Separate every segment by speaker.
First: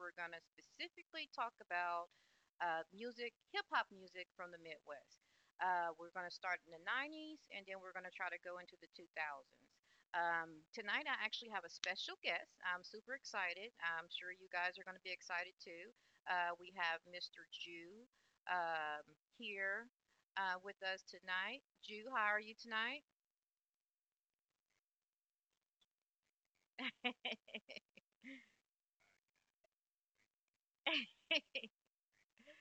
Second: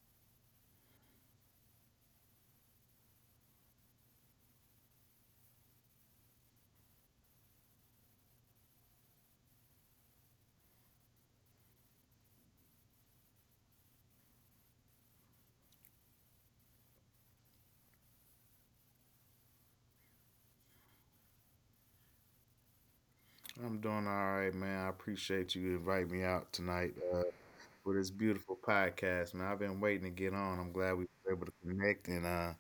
Speaker 1: we're going to specifically talk about music, hip hop music from the Midwest. We're going to start in the 90s and then we're going to try to go into the 2000s. Tonight, I actually have a special guest. I'm super excited. I'm sure you guys are going to be excited too. We have Mr. Jew um, here with us tonight. Jew, how are you tonight?
Speaker 2: I'm doing all right, man. I appreciate you inviting me out tonight for this beautiful podcast, man. I've been waiting to get on. I'm glad we were able to connect and, uh,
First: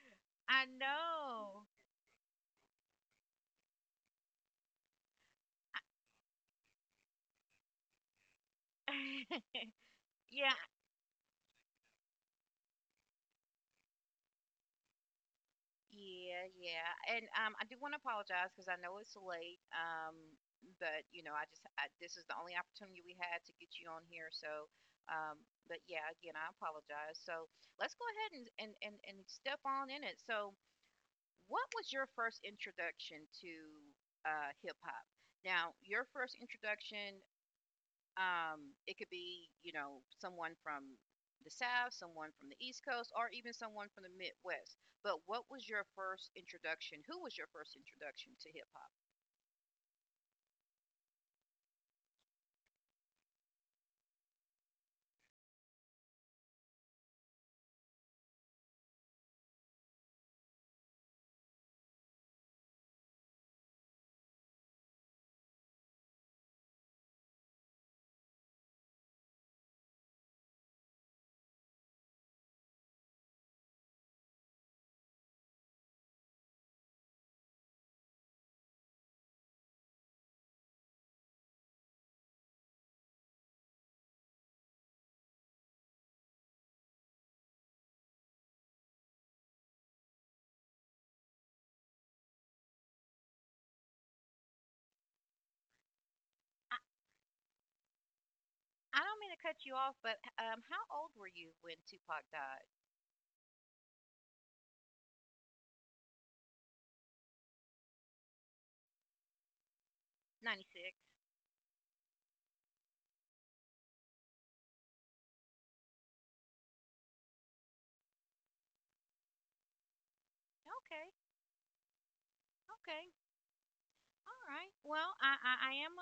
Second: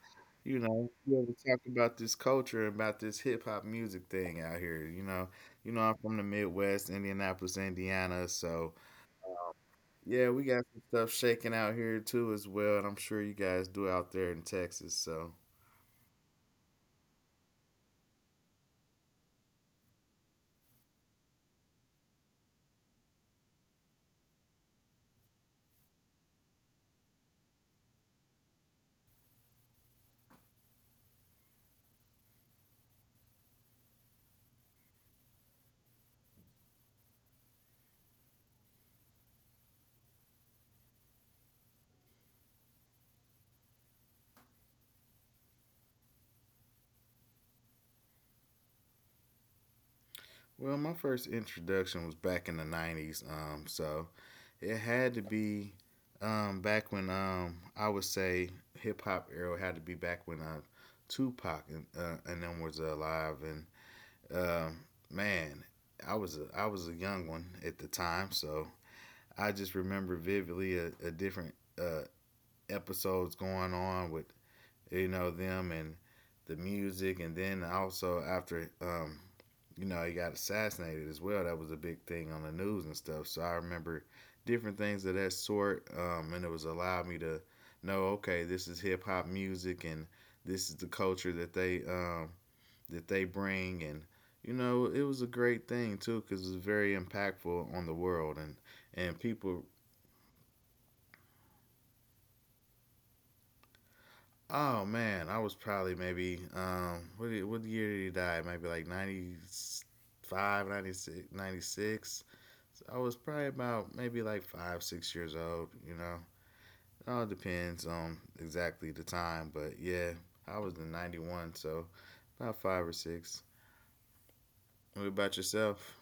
Speaker 2: you
Speaker 1: I
Speaker 2: know, be able to talk
Speaker 1: know.
Speaker 2: about this culture, about this hip hop music thing out here. I'm from the Midwest, Indianapolis, Indiana. So yeah, we
Speaker 1: Yeah,
Speaker 2: got some stuff shaking out here too as well, and I'm sure you guys do out there in Texas. So.
Speaker 1: yeah, yeah. And I do want to apologize because I know it's late. But you know, this is the only opportunity we had to get you on here. So, um, but yeah, again, I apologize. So let's go ahead and step on in it. So, what was your first introduction to hip hop? Now, your first introduction It could be, you know, someone from the South, someone from the East Coast, or even someone from the Midwest. But what was your first introduction? Who was your first introduction to hip hop?
Speaker 2: Well, my first introduction was back in the '90s, so it had to be back when I would say hip hop era had to be back when Tupac and them was alive, and um man, I was a young one at the time, so I just remember vividly a different uh, episodes going on with them and the music, and then also after you know he got assassinated as well. That was a big thing on the news and stuff. So I remember different things of that sort, and it was allowed me to know okay, this is hip hop music and this is the culture that they bring and you know it was a great thing too because it was
Speaker 1: I,
Speaker 2: very impactful on the world and
Speaker 1: I
Speaker 2: and
Speaker 1: don't mean to cut
Speaker 2: people.
Speaker 1: you off, but how old were you when Tupac died?
Speaker 2: Oh man, I was probably maybe what year did he die? Maybe like 95, ninety
Speaker 1: 96.
Speaker 2: six, 96. So I was probably about maybe like 5, 6 years old, you know. It all depends on exactly the time, but yeah, I was in
Speaker 1: Okay.
Speaker 2: 91, so about 5 or
Speaker 1: Okay.
Speaker 2: 6.
Speaker 1: All right.
Speaker 2: What
Speaker 1: Well,
Speaker 2: about yourself?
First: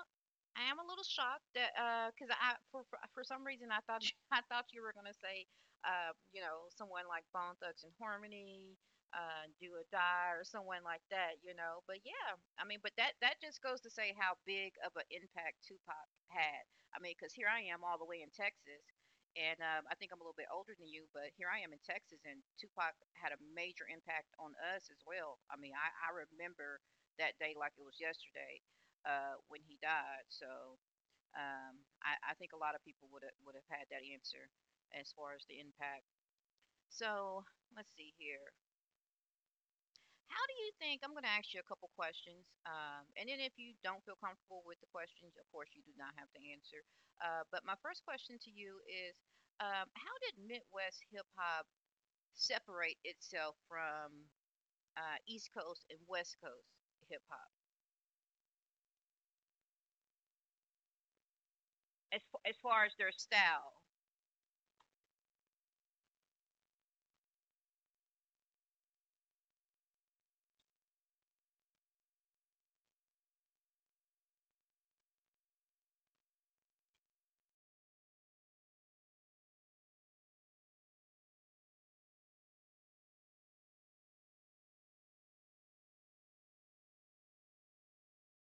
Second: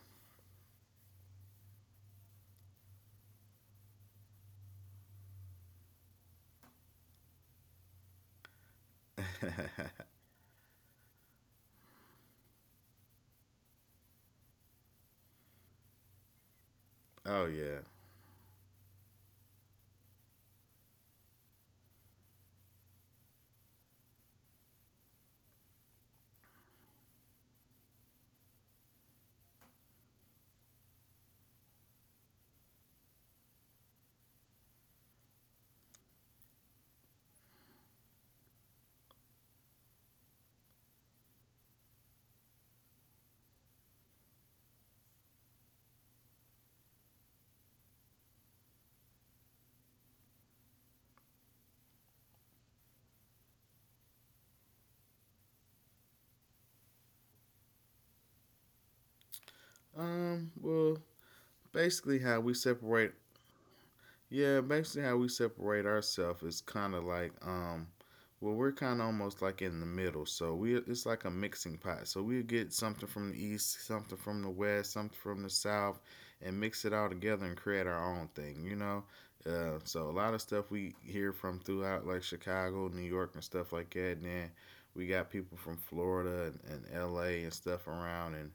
Speaker 1: I am a little shocked that because I for some reason I thought I thought you were gonna say you know someone like Bone Thugs and Harmony, Do or Die, or someone like that, you know. But yeah, I mean, but that just goes to say how big of an impact Tupac had. I mean, because
Speaker 2: Oh
Speaker 1: here I am
Speaker 2: yeah.
Speaker 1: all the way in Texas, and I think I'm a little bit older than you, but here I am in Texas, and Tupac had a major impact on us as well. I mean, I remember that day like it was yesterday when he died. So I think a lot of people would have had that answer as far as the impact. So let's see here. How do you think? I'm going to ask you a couple questions, and then if you don't feel comfortable with the questions, of course you do not have to answer. But my first question to you is, how did Midwest hip hop separate itself from East Coast and West Coast hip hop
Speaker 2: Well, basically
Speaker 1: as
Speaker 2: how
Speaker 1: as
Speaker 2: we
Speaker 1: far as their
Speaker 2: separate.
Speaker 1: style?
Speaker 2: Yeah, basically how we separate ourselves is kind of like well, we're kind of almost like in the middle. So we it's like a mixing pot. So we get something from the east, something from the west, something from the south, and mix it all together and create our own thing, you know? So a lot of stuff we hear from throughout, like Chicago, New York and stuff like that. And then we got people from Florida and LA and stuff around, and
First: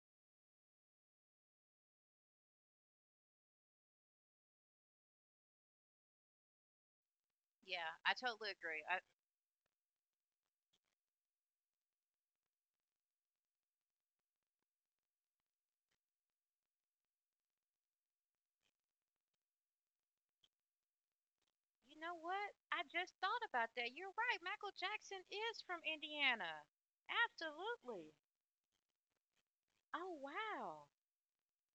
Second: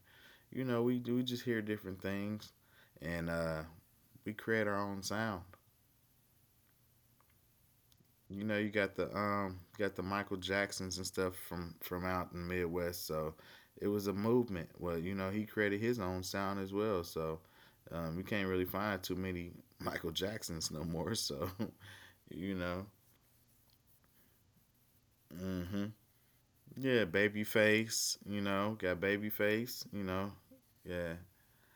Speaker 2: we just hear different things and we create our own sound.
Speaker 1: Yeah, I totally
Speaker 2: You
Speaker 1: agree.
Speaker 2: got the Michael Jacksons and stuff from out in the Midwest. So it was a movement. Well, he created his own sound as well. So you can't really find too many Michael Jacksons no more. So
Speaker 1: You know what?
Speaker 2: you
Speaker 1: I
Speaker 2: know,
Speaker 1: just thought about that. You're right. Michael Jackson is from
Speaker 2: hmm,
Speaker 1: Indiana.
Speaker 2: yeah,
Speaker 1: Absolutely.
Speaker 2: Babyface. Got Babyface. You
Speaker 1: Oh,
Speaker 2: know,
Speaker 1: wow.
Speaker 2: yeah,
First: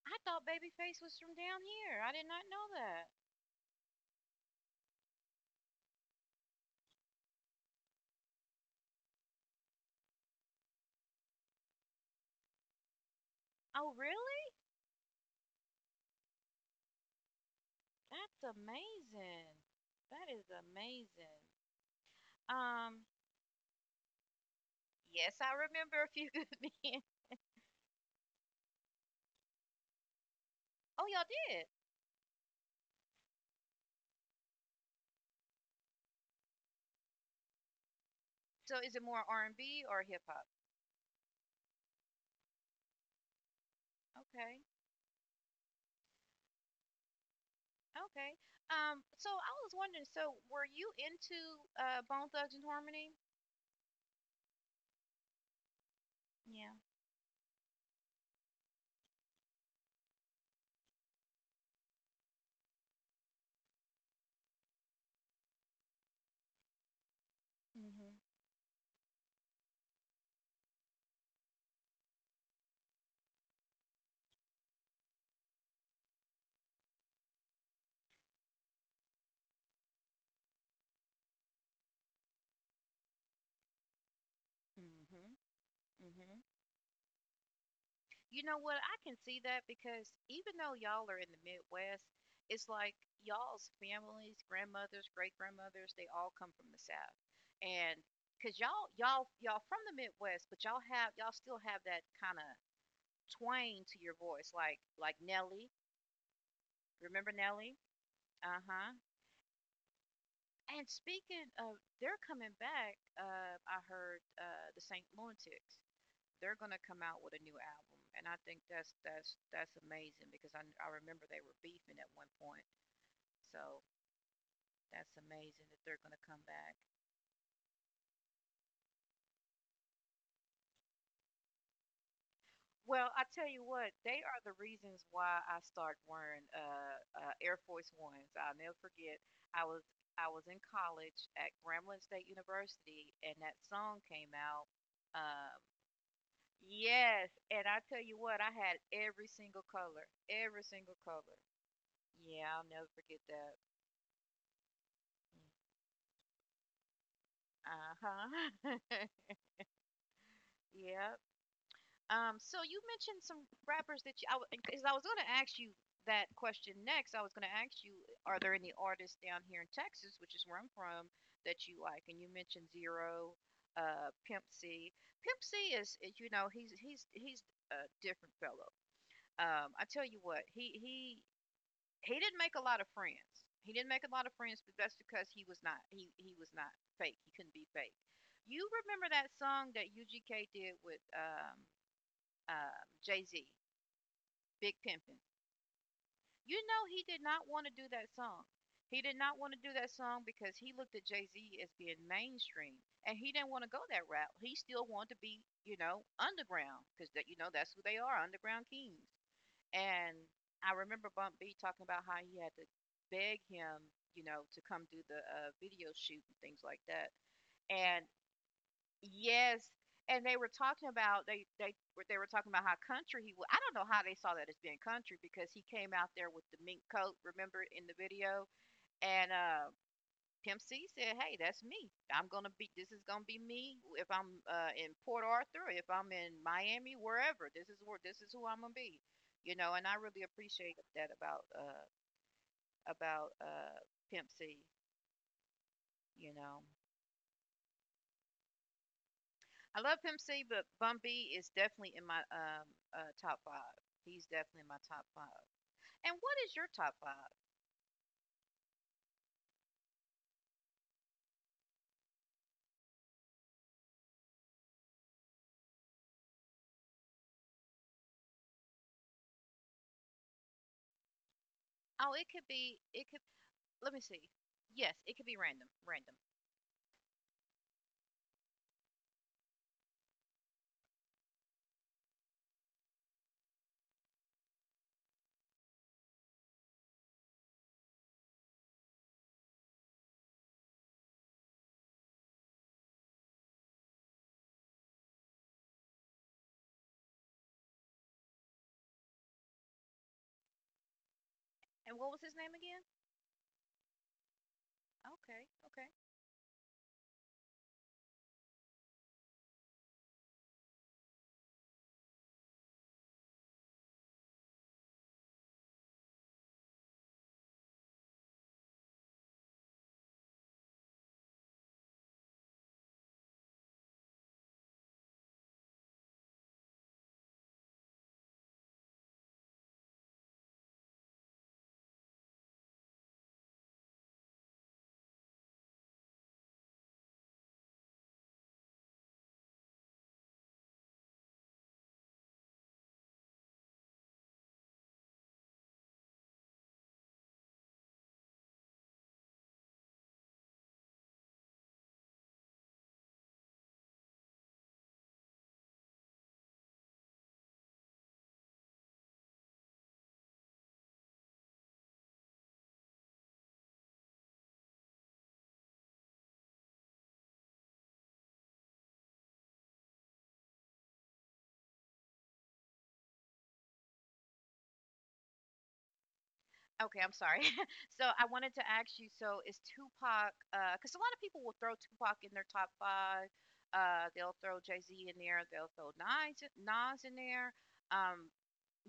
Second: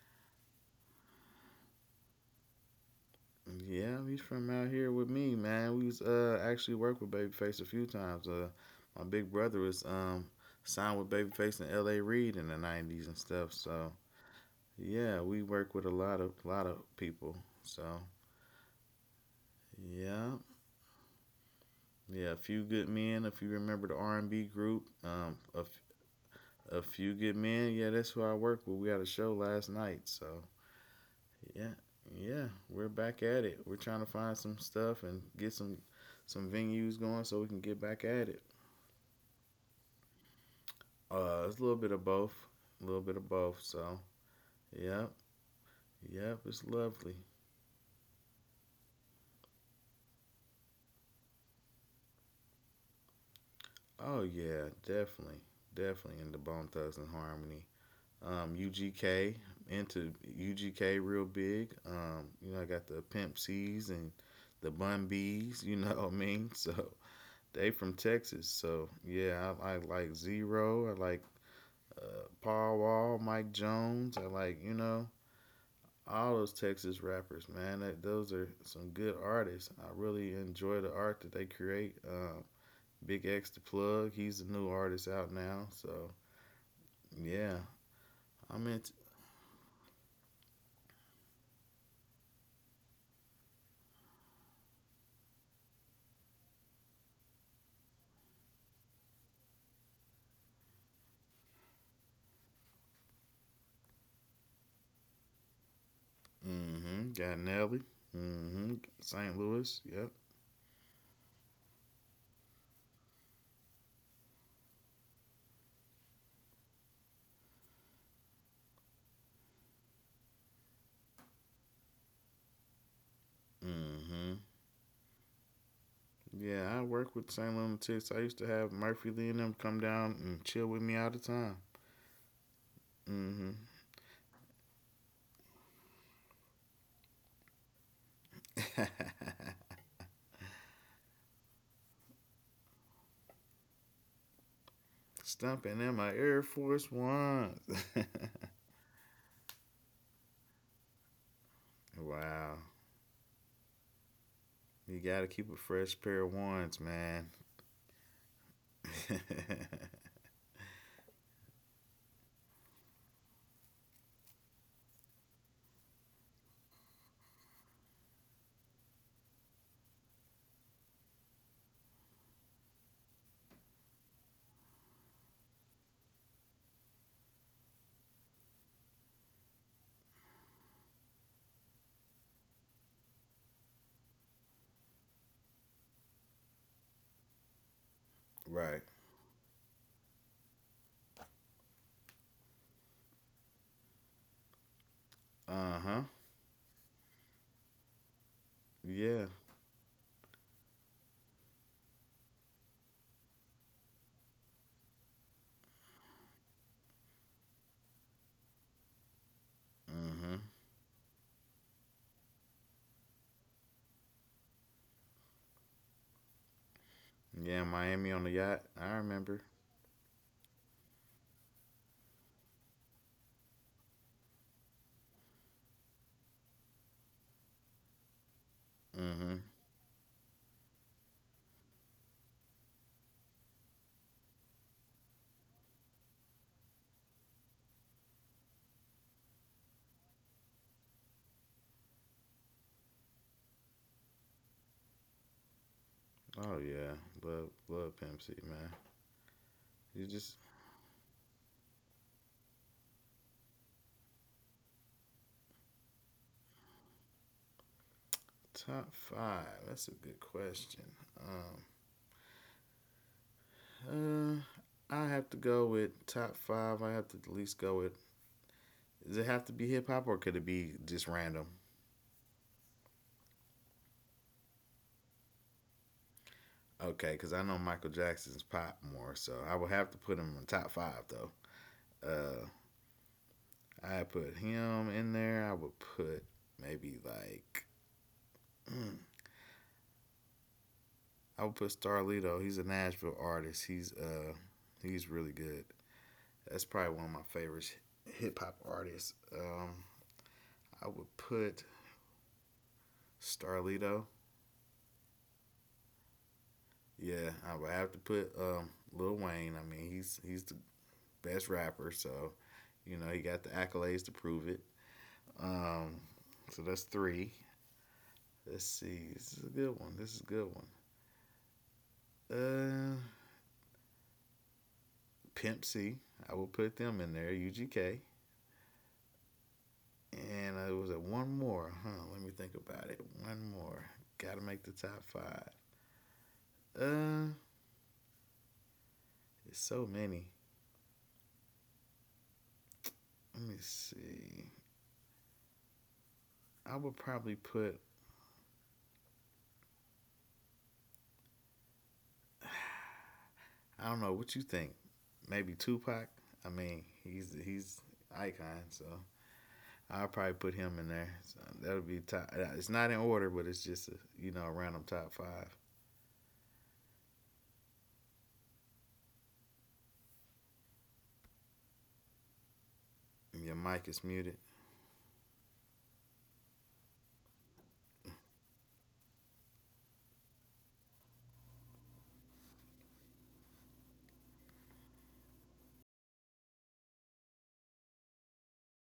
Speaker 1: I thought Babyface was from down here. I did not know that.
Speaker 2: yeah, he's from out here with me, man. We was actually worked with Babyface a few times. My big brother was signed with Babyface and L.A. Reid in the '90s and stuff. So
Speaker 1: Oh, really?
Speaker 2: yeah, we work with a lot of people. So
Speaker 1: That's amazing. That
Speaker 2: yeah,
Speaker 1: is amazing.
Speaker 2: yeah, a few good
Speaker 1: Um,
Speaker 2: men. If you remember the R&B group,
Speaker 1: yes, I remember a few good
Speaker 2: a
Speaker 1: men.
Speaker 2: few good men. Yeah, that's who I work with. We had a show last night, so
Speaker 1: Oh, y'all did.
Speaker 2: yeah, yeah, we're back at it. We're trying to find some stuff and get some venues going so we can get back at it.
Speaker 1: So is it more R&B or hip hop?
Speaker 2: It's a little bit of both, a little bit of both. So,
Speaker 1: Okay.
Speaker 2: yep, yep, it's lovely.
Speaker 1: Okay. So I was wondering, so were you into Bone Thugs and Harmony?
Speaker 2: Oh yeah, definitely, definitely into Bone
Speaker 1: Yeah.
Speaker 2: Thugs and Harmony. UGK. Into UGK real big. I got the Pimp C's and the Bun B's. You know what I mean? So they from
Speaker 1: Mhm.
Speaker 2: Texas. So yeah, I like Zero. I like Paul Wall, Mike Jones, and like all those Texas rappers, man. Those are some good artists. I really enjoy the art that they create. Big X the plug, he's a new artist
Speaker 1: Mhm.
Speaker 2: out now. So
Speaker 1: Mhm.
Speaker 2: yeah,
Speaker 1: You know
Speaker 2: I'm
Speaker 1: what?
Speaker 2: into.
Speaker 1: I can see that because even though y'all are in the Midwest, it's like y'all's families, grandmothers, great grandmothers, they all come from the South, and because y'all from the Midwest, but y'all have y'all still have that kind of twang to your voice, like Nelly.
Speaker 2: Mm-hmm.
Speaker 1: Remember
Speaker 2: Got
Speaker 1: Nelly?
Speaker 2: Nelly.
Speaker 1: Uh
Speaker 2: Mm-hmm.
Speaker 1: huh.
Speaker 2: St. Louis. Yep.
Speaker 1: And speaking of, they're coming back. I heard the Saint Lunatics. They're gonna come out with a new album, and I think that's amazing because I remember they were beefing at one point. So
Speaker 2: Mm-hmm.
Speaker 1: that's amazing that they're gonna come
Speaker 2: Yeah,
Speaker 1: back.
Speaker 2: I work with St. Lunatics. I used to have Murphy Lee and them come down and chill with me all the time.
Speaker 1: Well, I tell
Speaker 2: Mm-hmm.
Speaker 1: you what, they are the reasons why I started wearing Air Force Ones. I'll never forget. I was I was in college at Grambling State University, and that song came out. Um,
Speaker 2: Stomping in my Air Force
Speaker 1: yes,
Speaker 2: Ones.
Speaker 1: and I tell you what, I had every single color, every single color. Yeah,
Speaker 2: Wow.
Speaker 1: I'll never forget that.
Speaker 2: You gotta keep a fresh pair of ones, man.
Speaker 1: Uh huh. Yep. So you mentioned some rappers that you. I Because I was going to ask you that question next. I was going to ask you, are there any artists down here in Texas, which is where I'm from, that you like? And you mentioned Zero, Pimp C. Pimp C is, you know, he's a different fellow. I tell you what, he he didn't make a lot of friends. He didn't make a lot of friends, but that's because he was not fake. He couldn't be fake. You
Speaker 2: Right.
Speaker 1: remember that song that UGK did with Jay Z, Big Pimpin'?
Speaker 2: Uh huh.
Speaker 1: You know he did not want to do that song. He did
Speaker 2: Yeah.
Speaker 1: not want to do that song because he looked at Jay Z as being mainstream, and he didn't want to go that route. He still wanted to be, you know, underground because that you know that's who they are, underground kings.
Speaker 2: Mm
Speaker 1: And
Speaker 2: hmm.
Speaker 1: I remember Bump B talking about how he had to beg him, you know, to come do the video shoot and things like that.
Speaker 2: Yeah,
Speaker 1: And
Speaker 2: Miami on the yacht. I remember.
Speaker 1: yes, and they were talking about they were talking about how country he was. I don't know how they saw that as being country because he came out there with the mink coat, remember in the video,
Speaker 2: Mm
Speaker 1: and
Speaker 2: hmm.
Speaker 1: Pimp C said, "Hey, that's me. I'm gonna be. This is gonna be me. If I'm in Port Arthur, if I'm in Miami, wherever. This is where. This is who I'm gonna be. You know. And I really appreciate that about about uh Pimp C. You
Speaker 2: Oh,
Speaker 1: know,
Speaker 2: yeah. Love, love Pimp C, man.
Speaker 1: I love
Speaker 2: You
Speaker 1: Pimp
Speaker 2: just.
Speaker 1: C, but Bun B is definitely in my top five. He's definitely in my top five. And what is your top five?
Speaker 2: Top five. That's a good question. Um, I have to go with top five. I have to at least go with. Does it have to be hip hop, or could it be just random?
Speaker 1: Oh, it could be. It could. Let me see. Yes, it could be random. Random.
Speaker 2: Okay, because I know Michael Jackson's pop more, so I would have to put him in top five though. Uh, I put him in there. I would put maybe like hmm, I would put Starlito. He's a Nashville artist. He's really good. That's probably one of my favorite hip hop artists. Um, I would put
Speaker 1: And what was his name again?
Speaker 2: Starlito.
Speaker 1: Okay. Okay.
Speaker 2: Yeah, I would have to put Lil Wayne. I mean, he's the best rapper, so you know he got the accolades to prove it. Um, so that's three. Let's see. This is a good one. This is a good one. Uh, Pimp C. I will put them in there. UGK. And was it one more? Huh. Let me think about it. One more. Got to make the top five. Uh, it's so many. Let me see. I would probably put. I don't know what you think. Maybe Tupac. I mean, he's icon. So I'll probably put him in there. So that'll be top. It's not in order, but it's just a, you know a random top five. And your mic is muted.
Speaker 1: Okay, I'm sorry. So I wanted to ask you, so is Tupac, because a lot of people will throw Tupac in their top five. They'll throw Jay-Z in there. They'll throw Nas in there. Um,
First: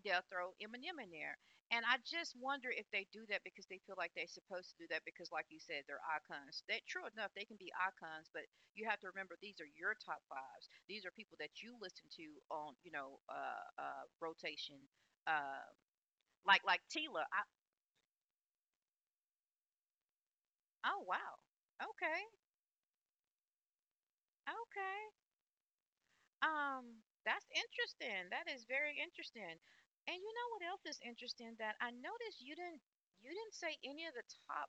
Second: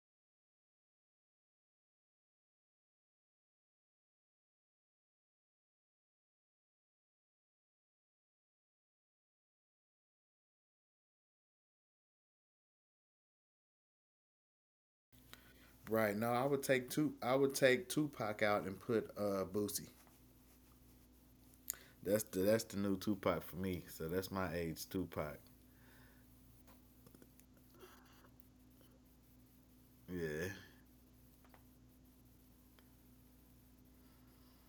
Speaker 1: they'll throw Eminem in there. And I just wonder if they do that because they feel like they're supposed to do that because, like you said, they're icons. That true enough, they can be icons, but you have to remember these are your top fives. These are people that you listen to on, you know, rotation. Uh,
Speaker 2: Right. No, I would
Speaker 1: like
Speaker 2: take two.
Speaker 1: Tila,
Speaker 2: I
Speaker 1: I.
Speaker 2: would take Tupac out and put Boosie.
Speaker 1: Oh wow. Okay.
Speaker 2: That's the new Tupac for me. So that's my age
Speaker 1: Okay.
Speaker 2: Tupac.
Speaker 1: That's interesting. That is very interesting. And you know
Speaker 2: Yeah,
Speaker 1: what else is interesting that I noticed you didn't say any of the top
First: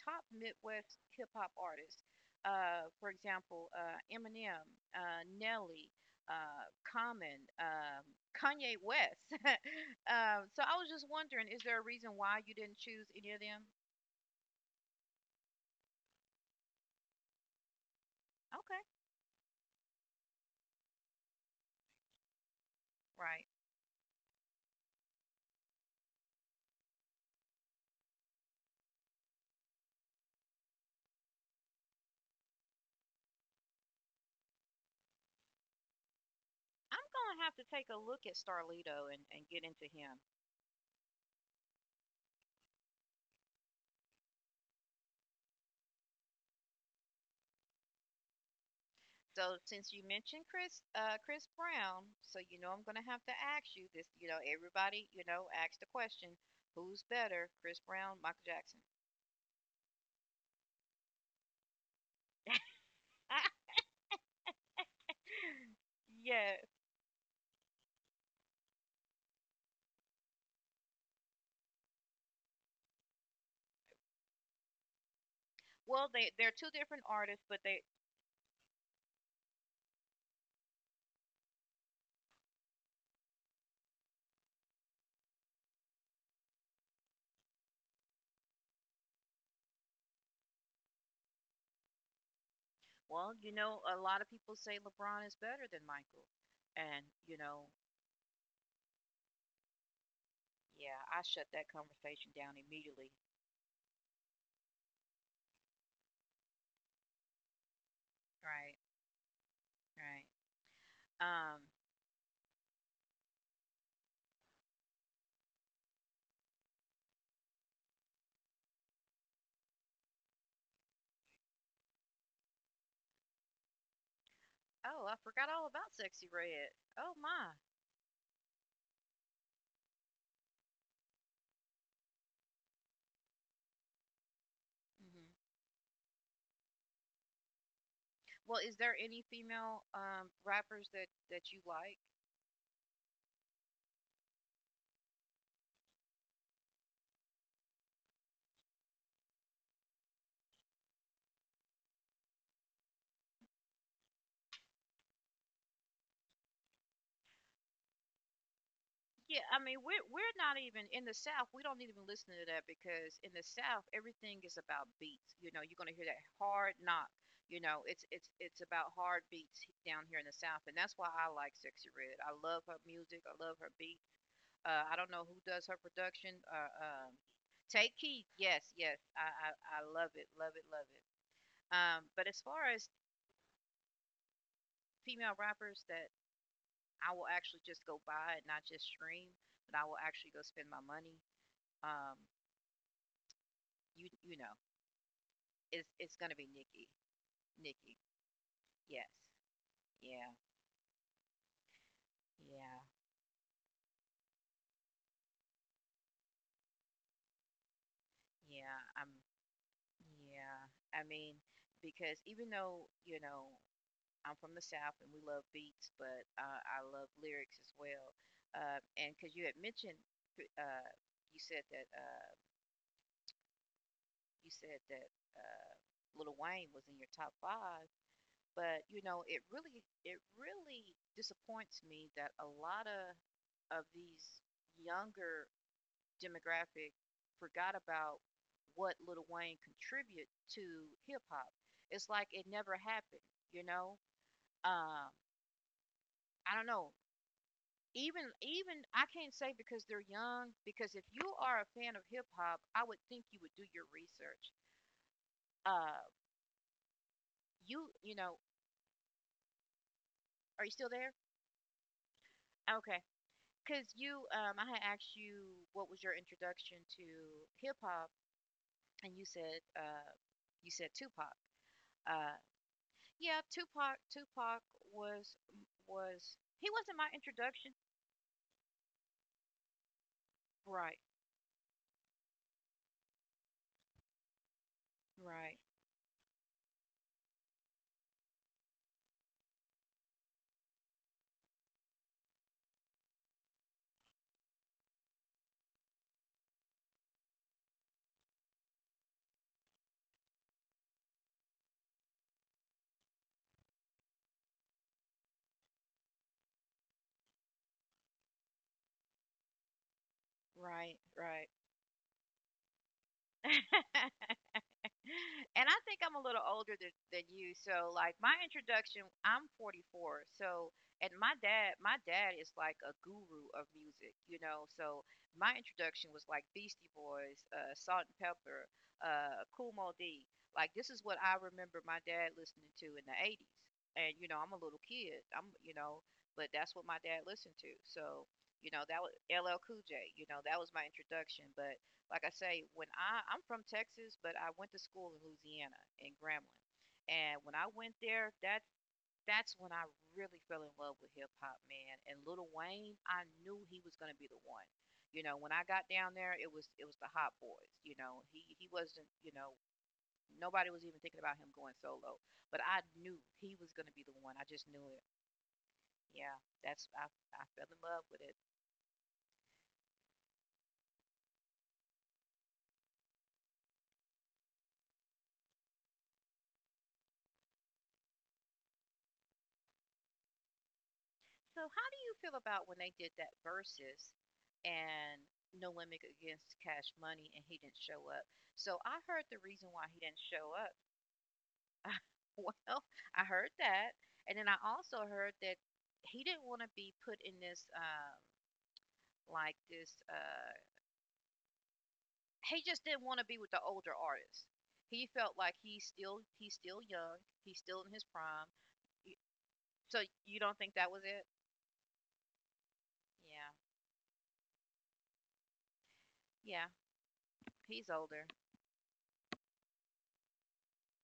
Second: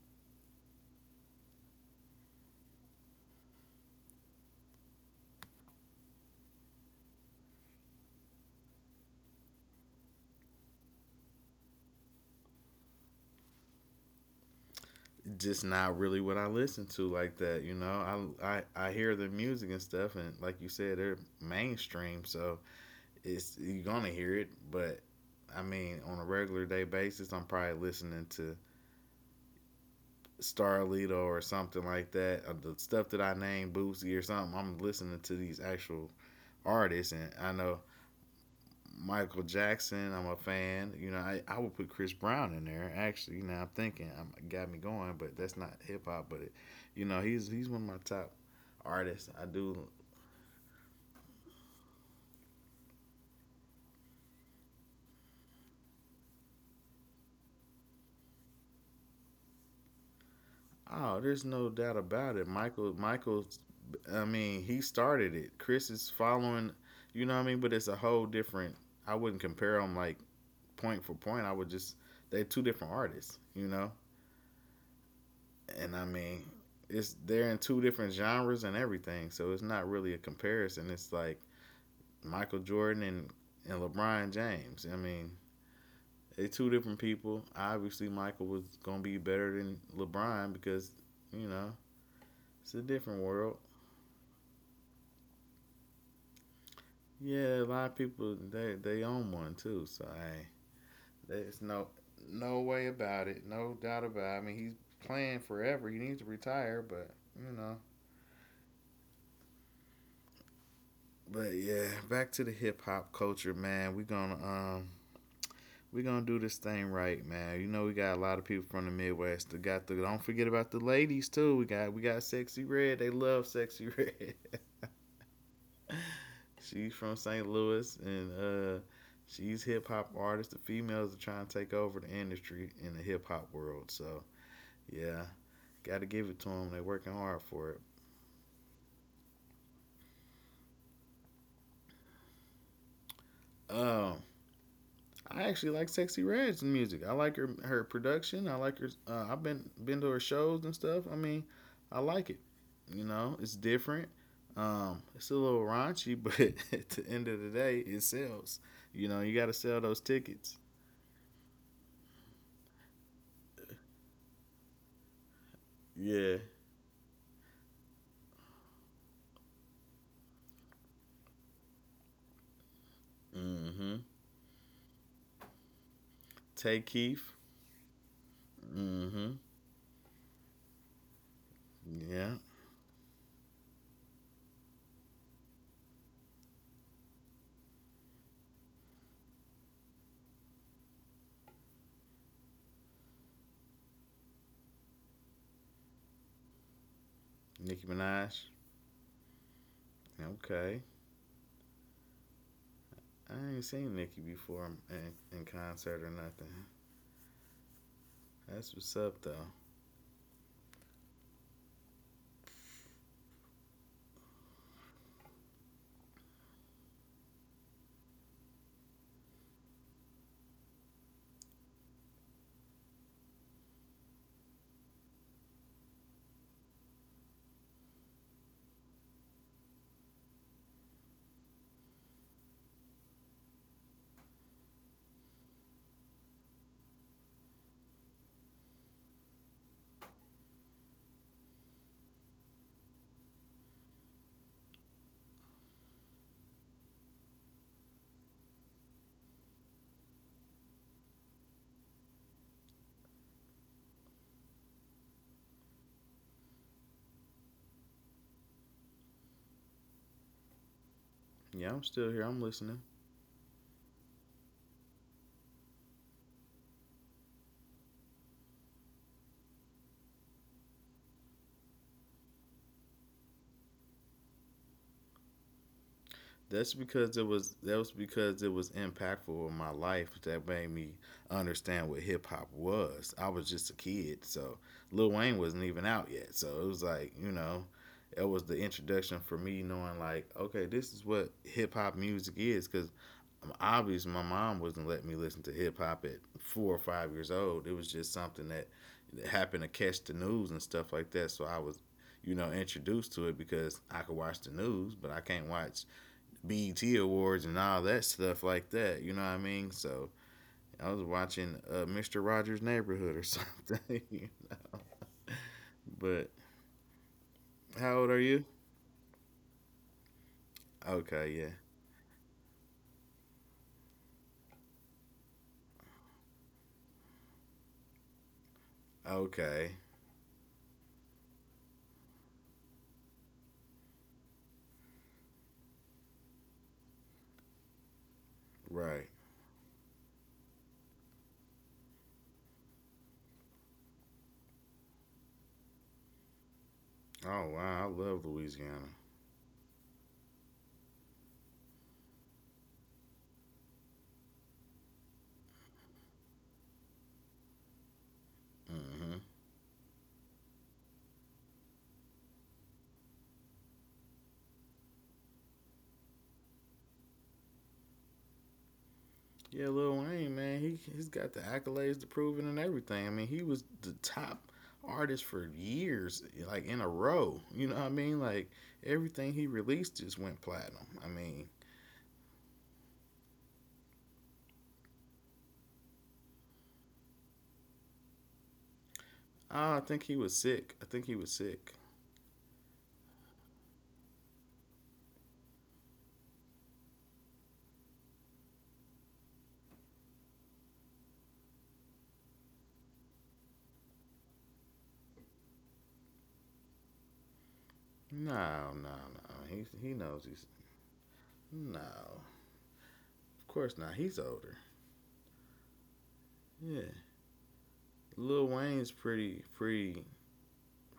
Speaker 1: top Midwest hip hop artists. For example, Eminem, Nelly, Common, Kanye West. So I was just wondering, is there a reason why you didn't choose any of them?
Speaker 2: just not really what I listen to like that. You know, I I
Speaker 1: Okay,
Speaker 2: I hear the music and stuff, and like you said, they're mainstream, so
Speaker 1: right.
Speaker 2: it's you're gonna hear it. But I mean, on a regular day basis, I'm probably listening to Starlito or something like that. The stuff that I named, Boosie or something. I'm listening to these actual
Speaker 1: I'm
Speaker 2: artists, and
Speaker 1: gonna
Speaker 2: I
Speaker 1: have to
Speaker 2: know
Speaker 1: take a look at Starlito
Speaker 2: Michael
Speaker 1: and get into
Speaker 2: Jackson.
Speaker 1: him.
Speaker 2: I'm a fan. I would put Chris Brown in there. Actually, I'm thinking, got me going, but that's not hip hop. But it, you know, he's one of my top artists. I
Speaker 1: So
Speaker 2: do.
Speaker 1: since you mentioned Chris Brown, so you know I'm gonna have to ask you this. You know, everybody, you know, ask the question: Who's better, Chris Brown, Michael Jackson?
Speaker 2: Oh, there's no doubt about it. Michael, Michael's. I mean, he started it. Chris is
Speaker 1: Yeah.
Speaker 2: following. You know what I mean? But it's a whole different. I wouldn't compare him like point for point, I would just they're two different artists, you know. And
Speaker 1: Well,
Speaker 2: I
Speaker 1: they
Speaker 2: mean,
Speaker 1: they're two different
Speaker 2: it's
Speaker 1: artists,
Speaker 2: they're
Speaker 1: but
Speaker 2: in
Speaker 1: they.
Speaker 2: two different genres and everything, so it's not really a comparison. It's like Michael Jordan and LeBron James. I mean, they're two different people. Obviously, Michael was gonna be better than LeBron because you know it's a different
Speaker 1: Well, you
Speaker 2: world.
Speaker 1: know, a lot of people say LeBron is better than Michael, and you
Speaker 2: Yeah,
Speaker 1: know,
Speaker 2: a lot of people they own one too. So hey,
Speaker 1: yeah, I shut
Speaker 2: there's
Speaker 1: that
Speaker 2: no
Speaker 1: conversation down
Speaker 2: no way
Speaker 1: immediately.
Speaker 2: about it, no doubt about it. I mean, he's playing forever. He needs to retire, but you know
Speaker 1: Right. Right.
Speaker 2: but
Speaker 1: Um.
Speaker 2: yeah, back to the hip hop culture, man. We gonna do this thing right, man. You know we got a lot of people from the Midwest. That got the Don't forget about the ladies too. We got Sexy Red. They love Sexy Red.
Speaker 1: Oh, I forgot all about Sexy Red.
Speaker 2: She's
Speaker 1: Oh
Speaker 2: from St.
Speaker 1: my.
Speaker 2: Louis, and she's hip hop artist. The females are trying to take over the industry in the hip hop world. So yeah,
Speaker 1: Mhm.
Speaker 2: gotta give it to them. They're working hard for it.
Speaker 1: Well, is there any female rappers that that you like?
Speaker 2: Um, I actually like Sexy Red's music. I like her production. I like her. I've been to her shows and stuff. I mean, I like it. It's different. It's a little raunchy, but at the end of the day, it sells. You
Speaker 1: Yeah,
Speaker 2: got to
Speaker 1: I mean
Speaker 2: sell those
Speaker 1: we're
Speaker 2: tickets.
Speaker 1: not even in the South. We don't even listen to that because in the South everything is about beats. You know, you're gonna hear that
Speaker 2: Yeah.
Speaker 1: hard knock. You know, it's about hard beats down here in the South, and that's why I like Sexy Red. I love her music. I love her
Speaker 2: Mm-hmm.
Speaker 1: beat. I don't know who does her production.
Speaker 2: Tay Keith.
Speaker 1: Take Keith. Yes, yes, I,
Speaker 2: Mm-hmm.
Speaker 1: I I love it, love it, love it. But
Speaker 2: Yeah.
Speaker 1: as far as female rappers that I will actually just go buy it, not just stream, but I will actually go spend my money. Um, you you know, it's gonna be Nikki.
Speaker 2: Nicki
Speaker 1: Nikki,
Speaker 2: Minaj.
Speaker 1: yes, yeah,
Speaker 2: Okay.
Speaker 1: yeah,
Speaker 2: I ain't seen Nicki before in concert or nothing. That's
Speaker 1: yeah.
Speaker 2: what's
Speaker 1: I'm
Speaker 2: up, though.
Speaker 1: Yeah. I mean, because even though you know I'm from the South and we love beats, but I love lyrics as well. And because you had mentioned, uh, you said that uh, you said that uh, Little Wayne was in your top five. But you know, it really disappoints me that a lot of these younger demographic forgot about what Lil Wayne contributed to hip hop. It's like it never happened, you know. Um, I don't know. Even I can't say because they're young. Because if you are a fan of hip hop, I would think you would do your research. Uh, you you know, are you still there?
Speaker 2: Yeah, I'm still here. I'm listening.
Speaker 1: Okay. Because I had asked you what was your introduction to hip hop, and you said Tupac. Uh, yeah, Tupac. Tupac
Speaker 2: That's
Speaker 1: wasn't my
Speaker 2: because it was
Speaker 1: introduction.
Speaker 2: that was because it was impactful in my life that made me
Speaker 1: Right,
Speaker 2: understand what hip hop was. I was just a kid, so Lil Wayne
Speaker 1: right,
Speaker 2: wasn't even out yet. So it was like, it was the introduction for me knowing like, okay, this is what hip hop music is, cuz obviously my mom wasn't letting me listen to hip hop at 4 or 5 years old. It was just something that happened to catch the news and stuff like that. So I was introduced to it because I could watch the news, but I can't watch BET Awards and all that stuff like that. You know what I mean? So I
Speaker 1: right,
Speaker 2: was
Speaker 1: right.
Speaker 2: watching Mr. Rogers' Neighborhood or something.
Speaker 1: And I think I'm a
Speaker 2: But
Speaker 1: little older than you, so
Speaker 2: how old
Speaker 1: like
Speaker 2: are
Speaker 1: my
Speaker 2: you?
Speaker 1: introduction, I'm 44. So, and my
Speaker 2: Okay, yeah.
Speaker 1: dad, my dad is like a guru of music, you know. So my introduction was like Beastie Boys, Salt and Pepper, Kool
Speaker 2: Okay,
Speaker 1: Moe Dee. Like this is what I remember my dad listening to in the 80s. And you know, I'm a little kid. But that's what my dad listened to. So, you know, that
Speaker 2: right.
Speaker 1: was LL Cool J. You know, that was my introduction, but like I say, when I'm from Texas, but I went to school in Louisiana in Grambling, and
Speaker 2: Oh
Speaker 1: when I
Speaker 2: wow, I
Speaker 1: went
Speaker 2: love
Speaker 1: there, that
Speaker 2: Louisiana.
Speaker 1: that's when I really fell in love with hip hop, man. And Lil Wayne, I knew he was gonna be the one. You know, when I got down there, it was the Hot Boys. You know, he wasn't.
Speaker 2: Mm-hmm.
Speaker 1: You know, nobody was even thinking about him going solo, but I knew he was gonna be the one. I just knew it. Yeah, that's I fell in love with it.
Speaker 2: Yeah, Lil Wayne, man, he's got the accolades to prove it and everything. I mean, he was the top artist for years, like in a row. You know what I mean? Like everything he released just went platinum. I mean,
Speaker 1: So how do you feel about when they did that versus and No Limit against Cash Money and he didn't show up? So I heard the reason
Speaker 2: oh, I
Speaker 1: why he
Speaker 2: think he
Speaker 1: didn't
Speaker 2: was
Speaker 1: show up.
Speaker 2: sick. I think he was sick.
Speaker 1: Well, I heard that, and then I also heard that he didn't want to be put in this like this he just didn't want to be with the older artists. He felt like he's still young, he's still in his prime.
Speaker 2: No, no,
Speaker 1: Y-
Speaker 2: no. He
Speaker 1: So
Speaker 2: knows
Speaker 1: you
Speaker 2: he's
Speaker 1: don't think that was it?
Speaker 2: no. Of
Speaker 1: Yeah.
Speaker 2: course not. He's older.
Speaker 1: Yeah,
Speaker 2: Yeah.
Speaker 1: he's older.
Speaker 2: Lil Wayne's pretty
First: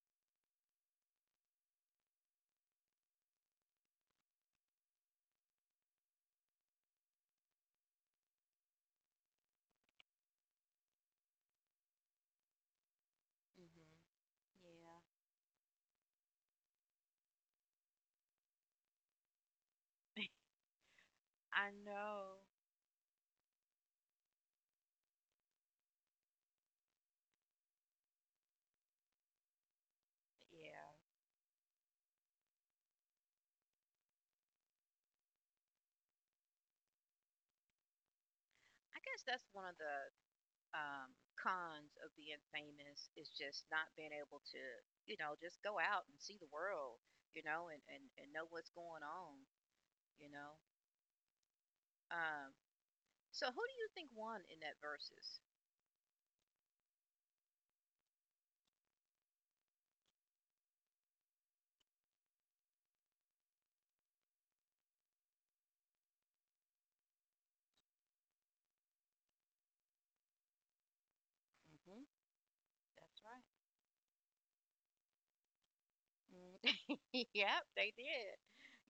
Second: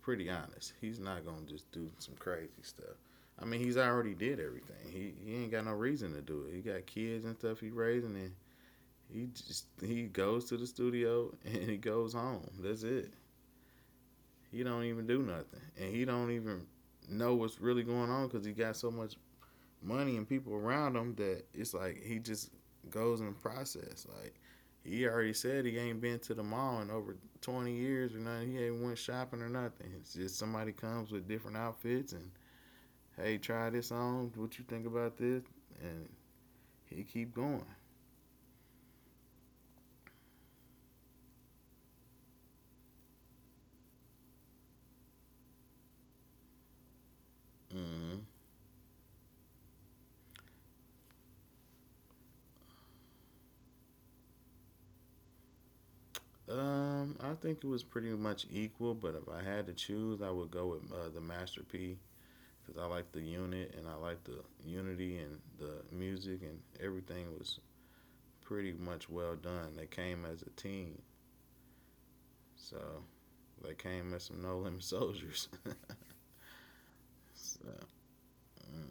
Speaker 2: pretty honest. He's not gonna just do some crazy stuff. I mean, he's already did everything. He ain't got no reason to do it. He got kids and stuff he raising, and he just he goes to the studio and he goes home. That's it.
Speaker 1: Mhm.
Speaker 2: He don't
Speaker 1: Yeah.
Speaker 2: even do nothing, and he don't even know what's really going on because he got so much money and people around him that
Speaker 1: I
Speaker 2: it's like he
Speaker 1: know.
Speaker 2: just goes in the process. Like he already said he ain't been to the mall in over 20 years or nothing. He ain't went shopping or nothing. It's just somebody
Speaker 1: Yeah.
Speaker 2: comes with different outfits and hey, try this on. What you think about this? And he keep going.
Speaker 1: I guess that's one of the um, cons of being famous is just not being able to, just go out and see the world, and, and,
Speaker 2: Mm-hmm.
Speaker 1: and know what's going on, you know. Um, so who do you think won in that versus?
Speaker 2: I think it was pretty much equal, but if I had to choose, I would go with the Master P because I like the unit and I like the unity and the music and everything was pretty much well done. They came as a team,
Speaker 1: Mm hmm.
Speaker 2: so
Speaker 1: That's right.
Speaker 2: they came as some no limit soldiers.
Speaker 1: Mm, yep,
Speaker 2: So,
Speaker 1: they did.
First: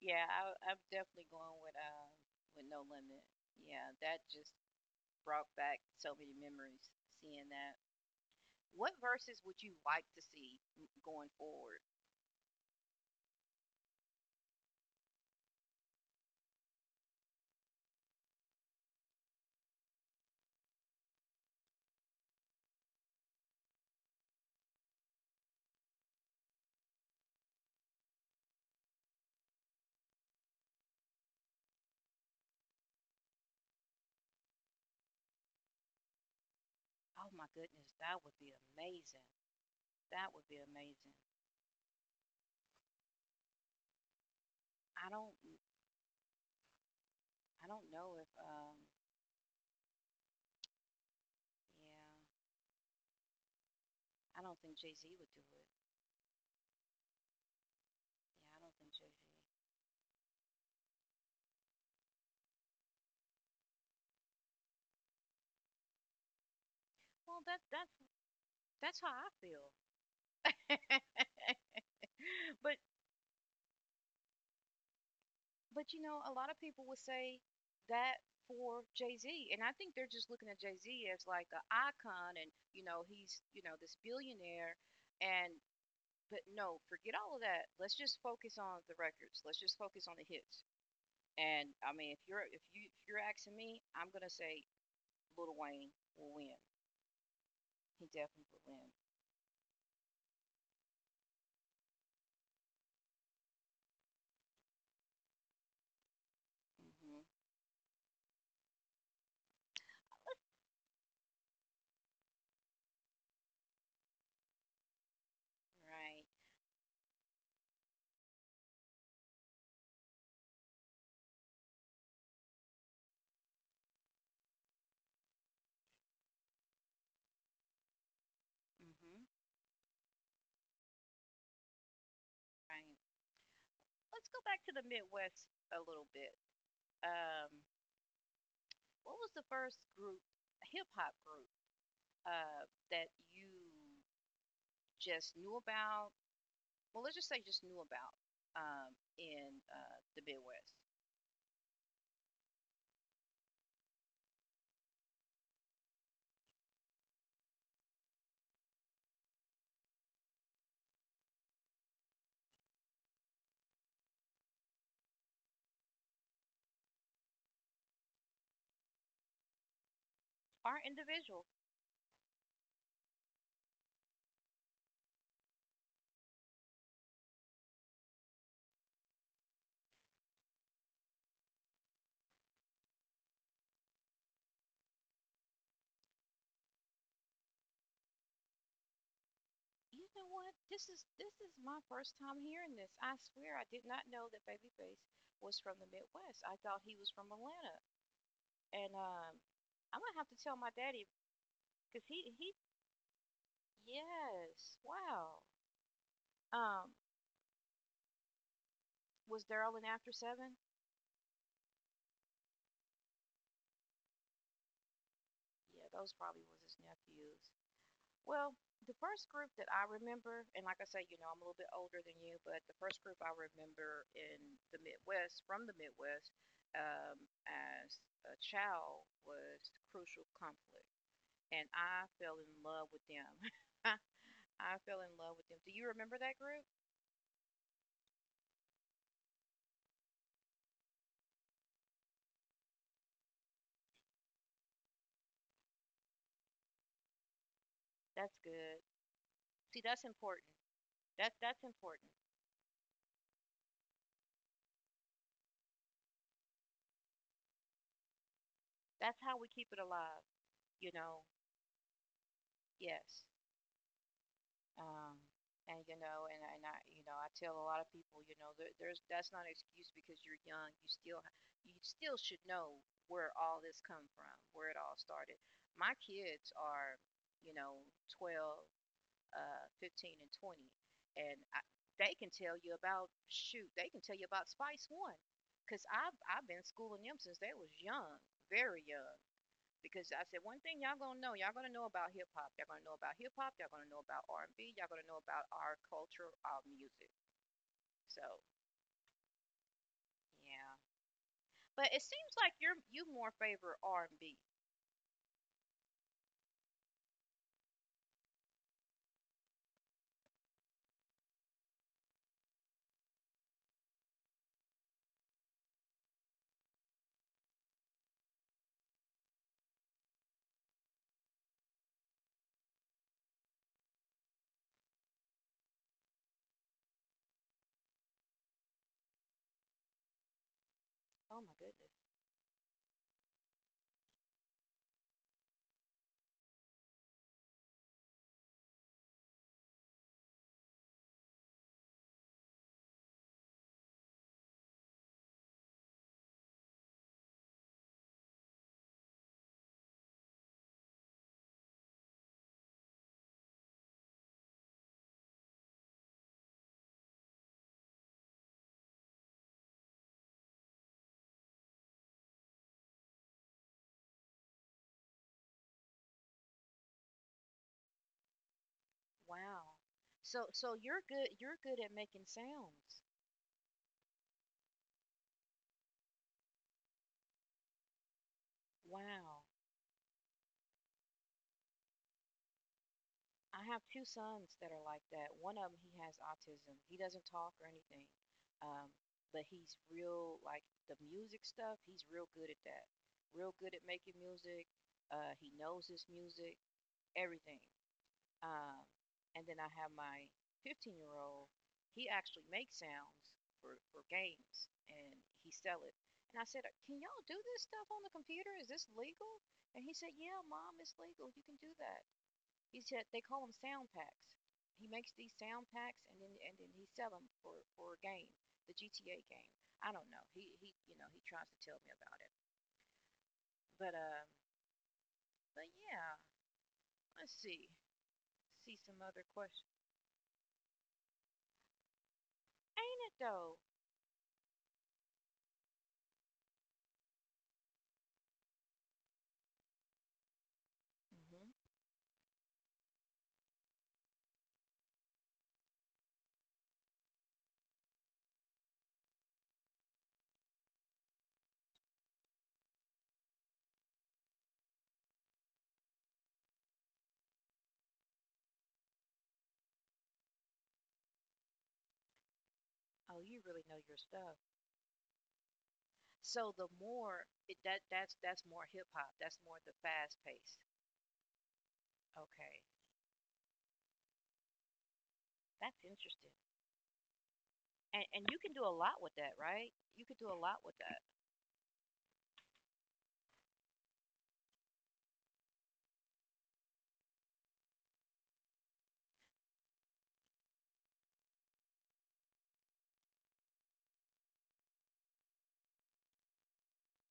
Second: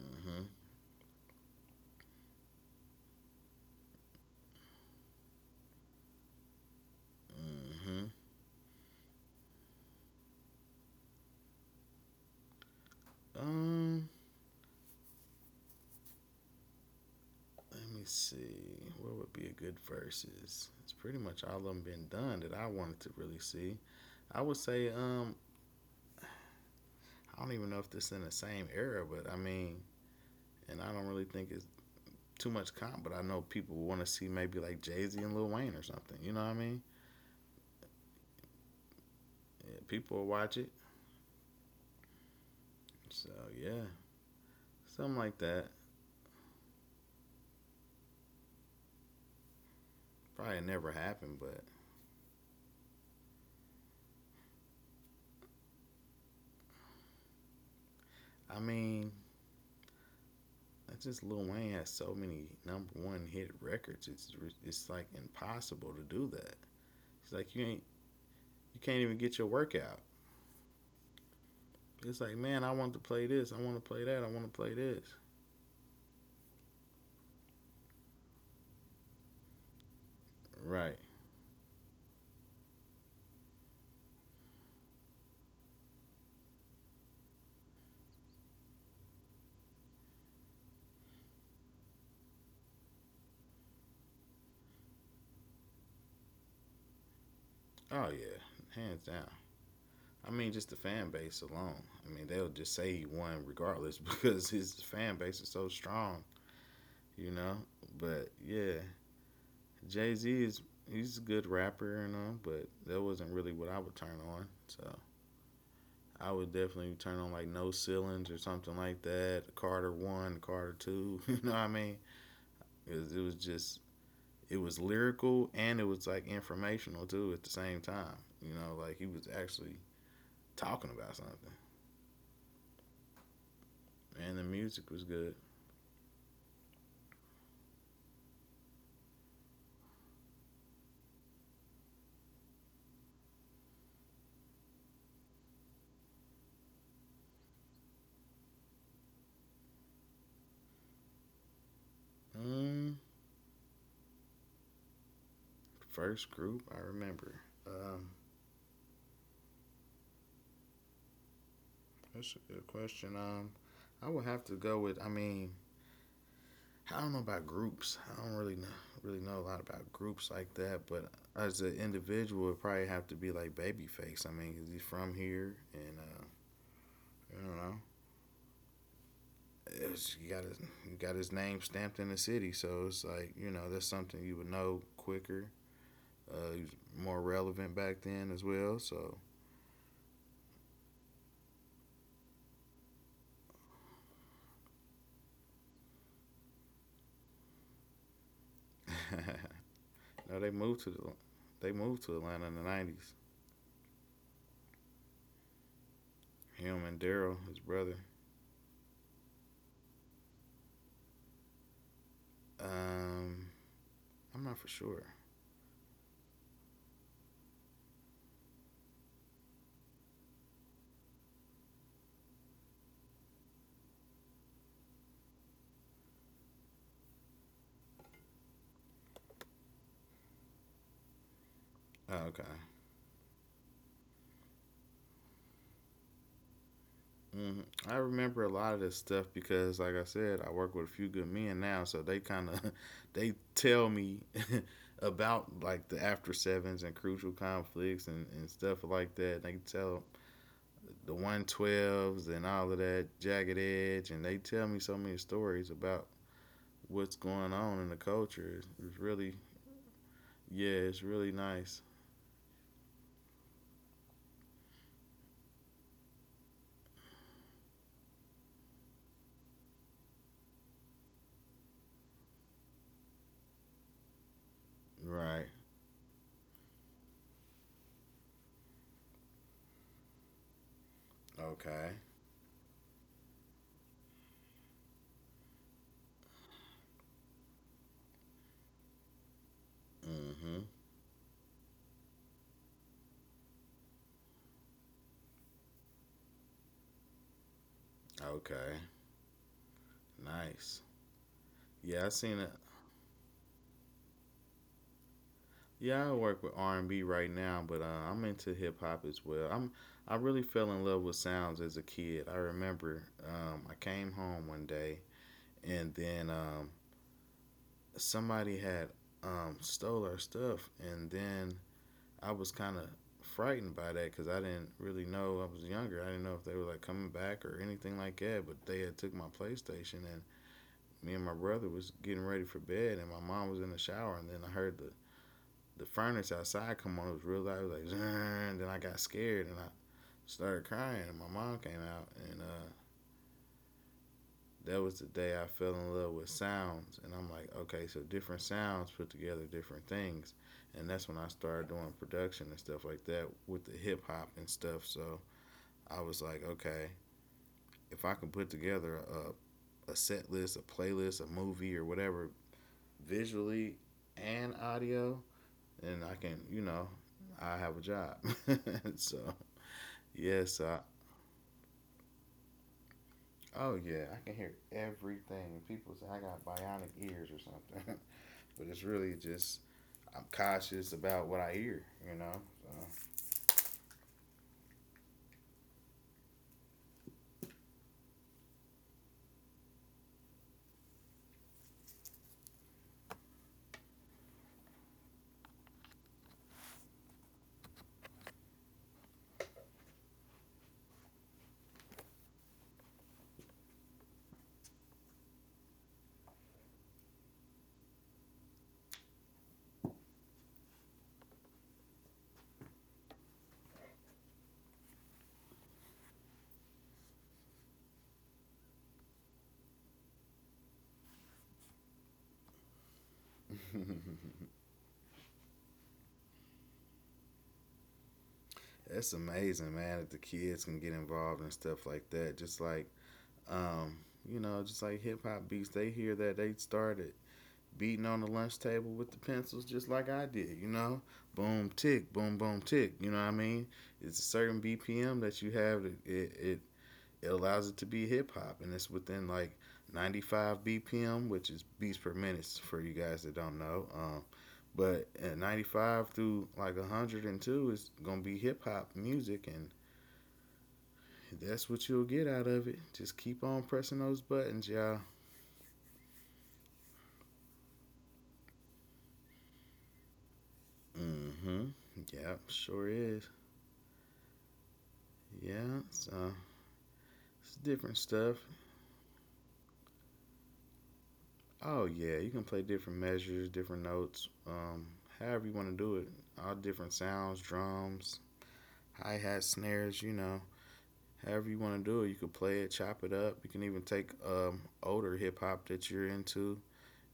Speaker 1: Yeah, I'm definitely going with No Limit. Yeah, that just brought back so many memories seeing that.
Speaker 2: mm-hmm.
Speaker 1: What verses would you like to see going forward?
Speaker 2: Um, Let me see. What would be a good versus? It's pretty much all of them been done that I wanted to really see. I would say, I don't even know if this is in the same era, but I mean, and I don't really think it's too much comp, but I know people want to see maybe like Jay Z and Lil Wayne or something. You know what I mean?
Speaker 1: Oh my goodness, that would be amazing.
Speaker 2: Yeah, people will
Speaker 1: That would
Speaker 2: watch
Speaker 1: be
Speaker 2: it.
Speaker 1: amazing.
Speaker 2: So yeah,
Speaker 1: I
Speaker 2: something
Speaker 1: don't
Speaker 2: like that.
Speaker 1: I don't know if,
Speaker 2: Probably never happened, but
Speaker 1: yeah, I don't think Jay-Z would do it. Yeah,
Speaker 2: I
Speaker 1: I don't think
Speaker 2: mean,
Speaker 1: Jay-Z.
Speaker 2: it's just Lil Wayne has so many number one hit records. It's like impossible to do that. It's
Speaker 1: Well,
Speaker 2: like
Speaker 1: that
Speaker 2: you ain't
Speaker 1: that's
Speaker 2: you can't
Speaker 1: that's how
Speaker 2: even
Speaker 1: I
Speaker 2: get your
Speaker 1: feel.
Speaker 2: workout. It's like man, I
Speaker 1: But
Speaker 2: want to play this, I want to play that, I want to play this.
Speaker 1: but you know, a lot of people would say that for Jay Z, and I think they're just looking at Jay Z
Speaker 2: Right?
Speaker 1: as like an icon, and you know he's this billionaire, and But no, forget all of that. Let's just focus on the records. Let's just focus on the hits. And I mean, if you're asking me, I'm gonna say Lil Wayne will win. He
Speaker 2: Oh yeah,
Speaker 1: definitely will win.
Speaker 2: hands down. I mean, just the fan base alone. I mean, they'll just say he won regardless because his fan base is so strong,
Speaker 1: Mm-hmm.
Speaker 2: you know. But yeah, Jay Z is he's a good rapper and all, but that wasn't really what I would turn on. So
Speaker 1: Right.
Speaker 2: I would definitely turn on like No Ceilings or something like that. Carter One, Carter Two. You know what I mean? It was just it was lyrical and it was like informational too at the same time. You know, like he
Speaker 1: Mm-hmm.
Speaker 2: was actually talking about something,
Speaker 1: Right. Let's
Speaker 2: and
Speaker 1: go
Speaker 2: the
Speaker 1: back to the
Speaker 2: music was good.
Speaker 1: Midwest a little bit. Um, what was the first group, hip hop group, that you just knew about? Well, let's just say just knew about um, in the Midwest.
Speaker 2: Mm, first group I remember. Um, that's a good question. I would have to go with. I mean, I don't know about groups. I don't really know a lot about groups like
Speaker 1: Our
Speaker 2: that. But
Speaker 1: individual.
Speaker 2: as an individual, it probably have to be like Babyface. I mean, 'cause he's from here, and I don't know. It's, you got his name stamped in the city, so it's like you know that's something you would know quicker. He was more relevant back then as well. So
Speaker 1: You know what? This is my first time hearing this. I swear I did not know that Babyface was from the Midwest. I thought he was from Atlanta. And I'm gonna have
Speaker 2: no,
Speaker 1: to
Speaker 2: they
Speaker 1: tell my
Speaker 2: moved to the,
Speaker 1: daddy
Speaker 2: they moved
Speaker 1: because
Speaker 2: to Atlanta in
Speaker 1: he
Speaker 2: the '90s.
Speaker 1: yes, wow.
Speaker 2: Him
Speaker 1: um
Speaker 2: and Daryl, his brother.
Speaker 1: was Daryl in After Seven?
Speaker 2: Um, I'm not for sure.
Speaker 1: Yeah, those probably was his nephews. Well, the first group that I remember, and like I say, you know, I'm a little bit older than you, but the first group I remember in the Midwest, from the Midwest, um, as a child was Crucial Conflict. And I
Speaker 2: Oh,
Speaker 1: fell
Speaker 2: okay.
Speaker 1: in love with them. I fell in love with them. Do you remember that group?
Speaker 2: Hmm. I remember a lot of this stuff because, like I said, I work with a few good men now, so they kind of they tell me about like the after sevens and crucial conflicts
Speaker 1: That's
Speaker 2: and stuff
Speaker 1: good.
Speaker 2: like that. They
Speaker 1: See,
Speaker 2: tell
Speaker 1: that's important.
Speaker 2: the
Speaker 1: That
Speaker 2: one
Speaker 1: that's important.
Speaker 2: twelves and all of that jagged edge, and they tell me so many stories about what's going on in the culture. It's
Speaker 1: That's
Speaker 2: really
Speaker 1: how we keep it alive,
Speaker 2: yeah,
Speaker 1: you
Speaker 2: it's
Speaker 1: know.
Speaker 2: really nice.
Speaker 1: Yes. Um, and I, you know, I tell a lot of people, there, there's that's not an excuse because you're young. You still should know where all this come from, where it all started.
Speaker 2: Right.
Speaker 1: My kids are, you know, 12, 15, and 20, and
Speaker 2: Okay.
Speaker 1: they can tell you about shoot, they can tell you about Spice One, cause I've been schooling them since they was young, very young because I said one
Speaker 2: Mhm.
Speaker 1: thing y'all gonna know about hip hop, y'all gonna know about hip hop, y'all gonna know about R and B, y'all gonna know about our culture, our music. So
Speaker 2: Okay.
Speaker 1: yeah,
Speaker 2: Nice.
Speaker 1: but it
Speaker 2: Yeah, I
Speaker 1: seems
Speaker 2: seen it.
Speaker 1: like you more favor R and B.
Speaker 2: Yeah, I work with R and B right now, but I'm into hip hop as well. I'm I really fell in love with sounds as a kid. I remember I came home one day and then somebody had stole our stuff, and then I was kind of frightened by that because I didn't really know. I was younger. I didn't know if they were like coming back or anything like that. But they had took my PlayStation, and me and my
Speaker 1: Oh my
Speaker 2: brother was
Speaker 1: goodness,
Speaker 2: getting ready for bed, and my mom was in the shower, and then I heard the furnace outside come on. It was real loud. It was like, and then I got scared and I started crying. And my mom came out, and that was the day I fell in love with sounds. And I'm like, okay, so different sounds put together different things. And that's when I started doing production and stuff like that with the hip hop and stuff. So I was like, okay, if I can put together a set list, a playlist, a movie, or whatever, visually and audio, then I can, you know, I have a job. So
Speaker 1: wow. So
Speaker 2: yes.
Speaker 1: so you're good, at making sounds.
Speaker 2: Oh yeah, I can hear everything. People say I got bionic ears or something, but it's really
Speaker 1: Wow.
Speaker 2: just I'm cautious about what I hear. You know.
Speaker 1: I have two sons that are like that. One of them, he has autism. He doesn't talk or anything, um, but he's real like the music stuff. He's real good at that. Real good at making music. He knows his music, everything. Um, and then I have my 15-year-old. He actually makes sounds for games, and he sells it. And I said, "Can y'all do this stuff on the computer? Is this legal?" And he said, "Yeah, mom, it's legal. You can do that." He's just, they call them sound packs. He makes these sound packs and then he sell them for a game, the GTA game. I don't know. He you know he tries to tell me about it, but um
Speaker 2: So.
Speaker 1: but yeah, let's see some
Speaker 2: That's
Speaker 1: other
Speaker 2: amazing,
Speaker 1: questions.
Speaker 2: man. That the kids can get involved and stuff like that. Just like,
Speaker 1: Ain't it though?
Speaker 2: um, you know, just like hip hop beats, they hear that they started beating on the lunch table with the pencils, just like I did. You know,
Speaker 1: Hmm.
Speaker 2: boom tick, boom boom tick. You know what I mean? It's a certain BPM that you have. That it, it allows it to be hip hop, and it's within like 95 BPM, which is beats per minute for you guys that don't know. But at 95 through like 102 is gonna be hip hop music, and that's what you'll get out of it. Just
Speaker 1: Oh,
Speaker 2: keep
Speaker 1: you
Speaker 2: on
Speaker 1: really know
Speaker 2: pressing
Speaker 1: your
Speaker 2: those
Speaker 1: stuff.
Speaker 2: buttons, y'all.
Speaker 1: So the more it, that that's more hip hop. That's more the fast pace.
Speaker 2: Mm-hmm. Yeah,
Speaker 1: Okay,
Speaker 2: sure is.
Speaker 1: that's
Speaker 2: Yeah, so
Speaker 1: interesting.
Speaker 2: it's different
Speaker 1: And
Speaker 2: stuff.
Speaker 1: you can do a lot with that, right? You could do a lot with that.
Speaker 2: Oh yeah, you can play different measures, different notes, however you want to do it. All different sounds, drums, hi hat, snares. You know, however you want to do it. You can play it, chop it up. You can even take older hip hop that you're into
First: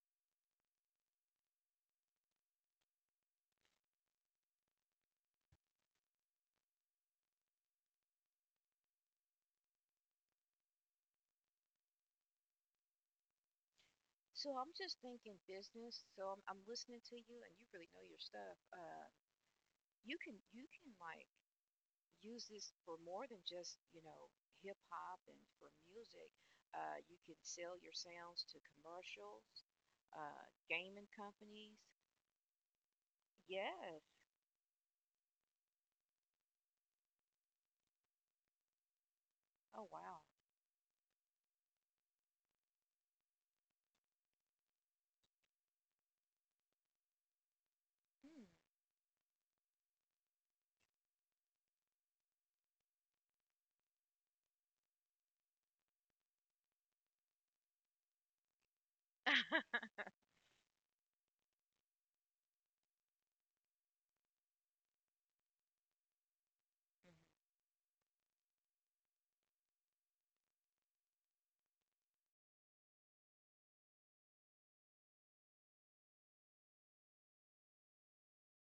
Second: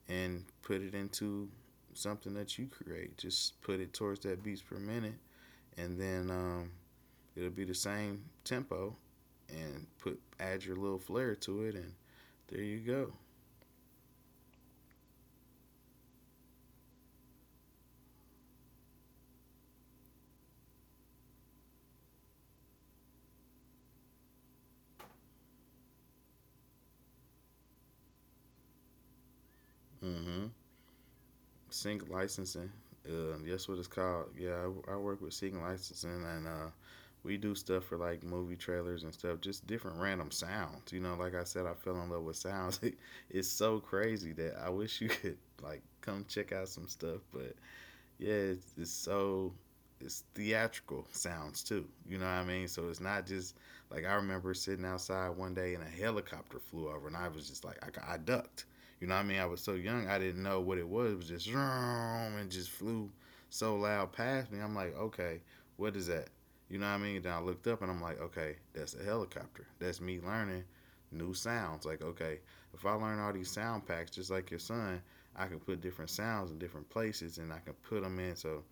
Speaker 2: and put it into something that you create. Just put it towards that beats per minute, and then it'll be the same tempo. And put add your little flair to it, and there you go.
Speaker 1: So I'm just thinking business. So I'm listening to you, and you really know your stuff. You can like use this for more than just hip hop and for music. You can sell your sounds to commercials,
Speaker 2: Mm-hmm.
Speaker 1: gaming companies.
Speaker 2: Sync licensing. That's what it's
Speaker 1: Yes.
Speaker 2: called. Yeah, I work with sync licensing, and we do stuff for like movie trailers and stuff, just
Speaker 1: Oh
Speaker 2: different
Speaker 1: wow.
Speaker 2: random sounds. You know, like I said, I fell in love with sounds. It's so crazy that I wish you could like come check out some stuff, but yeah,
Speaker 1: Mm,
Speaker 2: it's so it's theatrical sounds too. You know what I mean? So it's not just like I remember sitting outside one day and a helicopter flew over, and I was just like, I ducked. You know what I mean? I was so young, I didn't know what it was. It was just vroom, and just flew so loud past me. I'm like, okay, what is that? You know what I
Speaker 1: hmm. Mm-hmm.
Speaker 2: mean? And then I looked up and I'm like, okay, that's a helicopter. That's me learning new sounds. Like, okay, if I learn all these sound packs, just like your son, I can put different sounds in different places and I can put them in. So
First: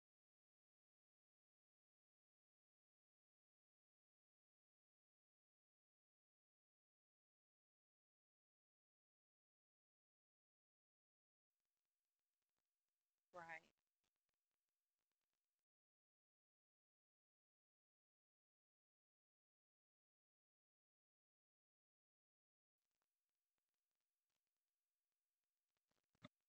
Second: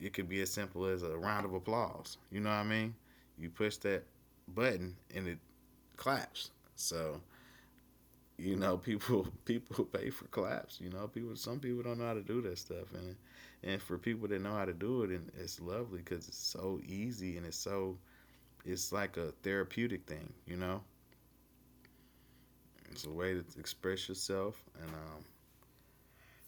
Speaker 2: it could be as simple as a round of applause. You know what I mean? You push that button and it claps. So you know, people pay for claps. You know, people some people don't know how to do that stuff,
Speaker 1: Right.
Speaker 2: and for people that know how to do it, and it's lovely because it's so easy and it's so it's like a therapeutic thing. You know, it's a way to express yourself, and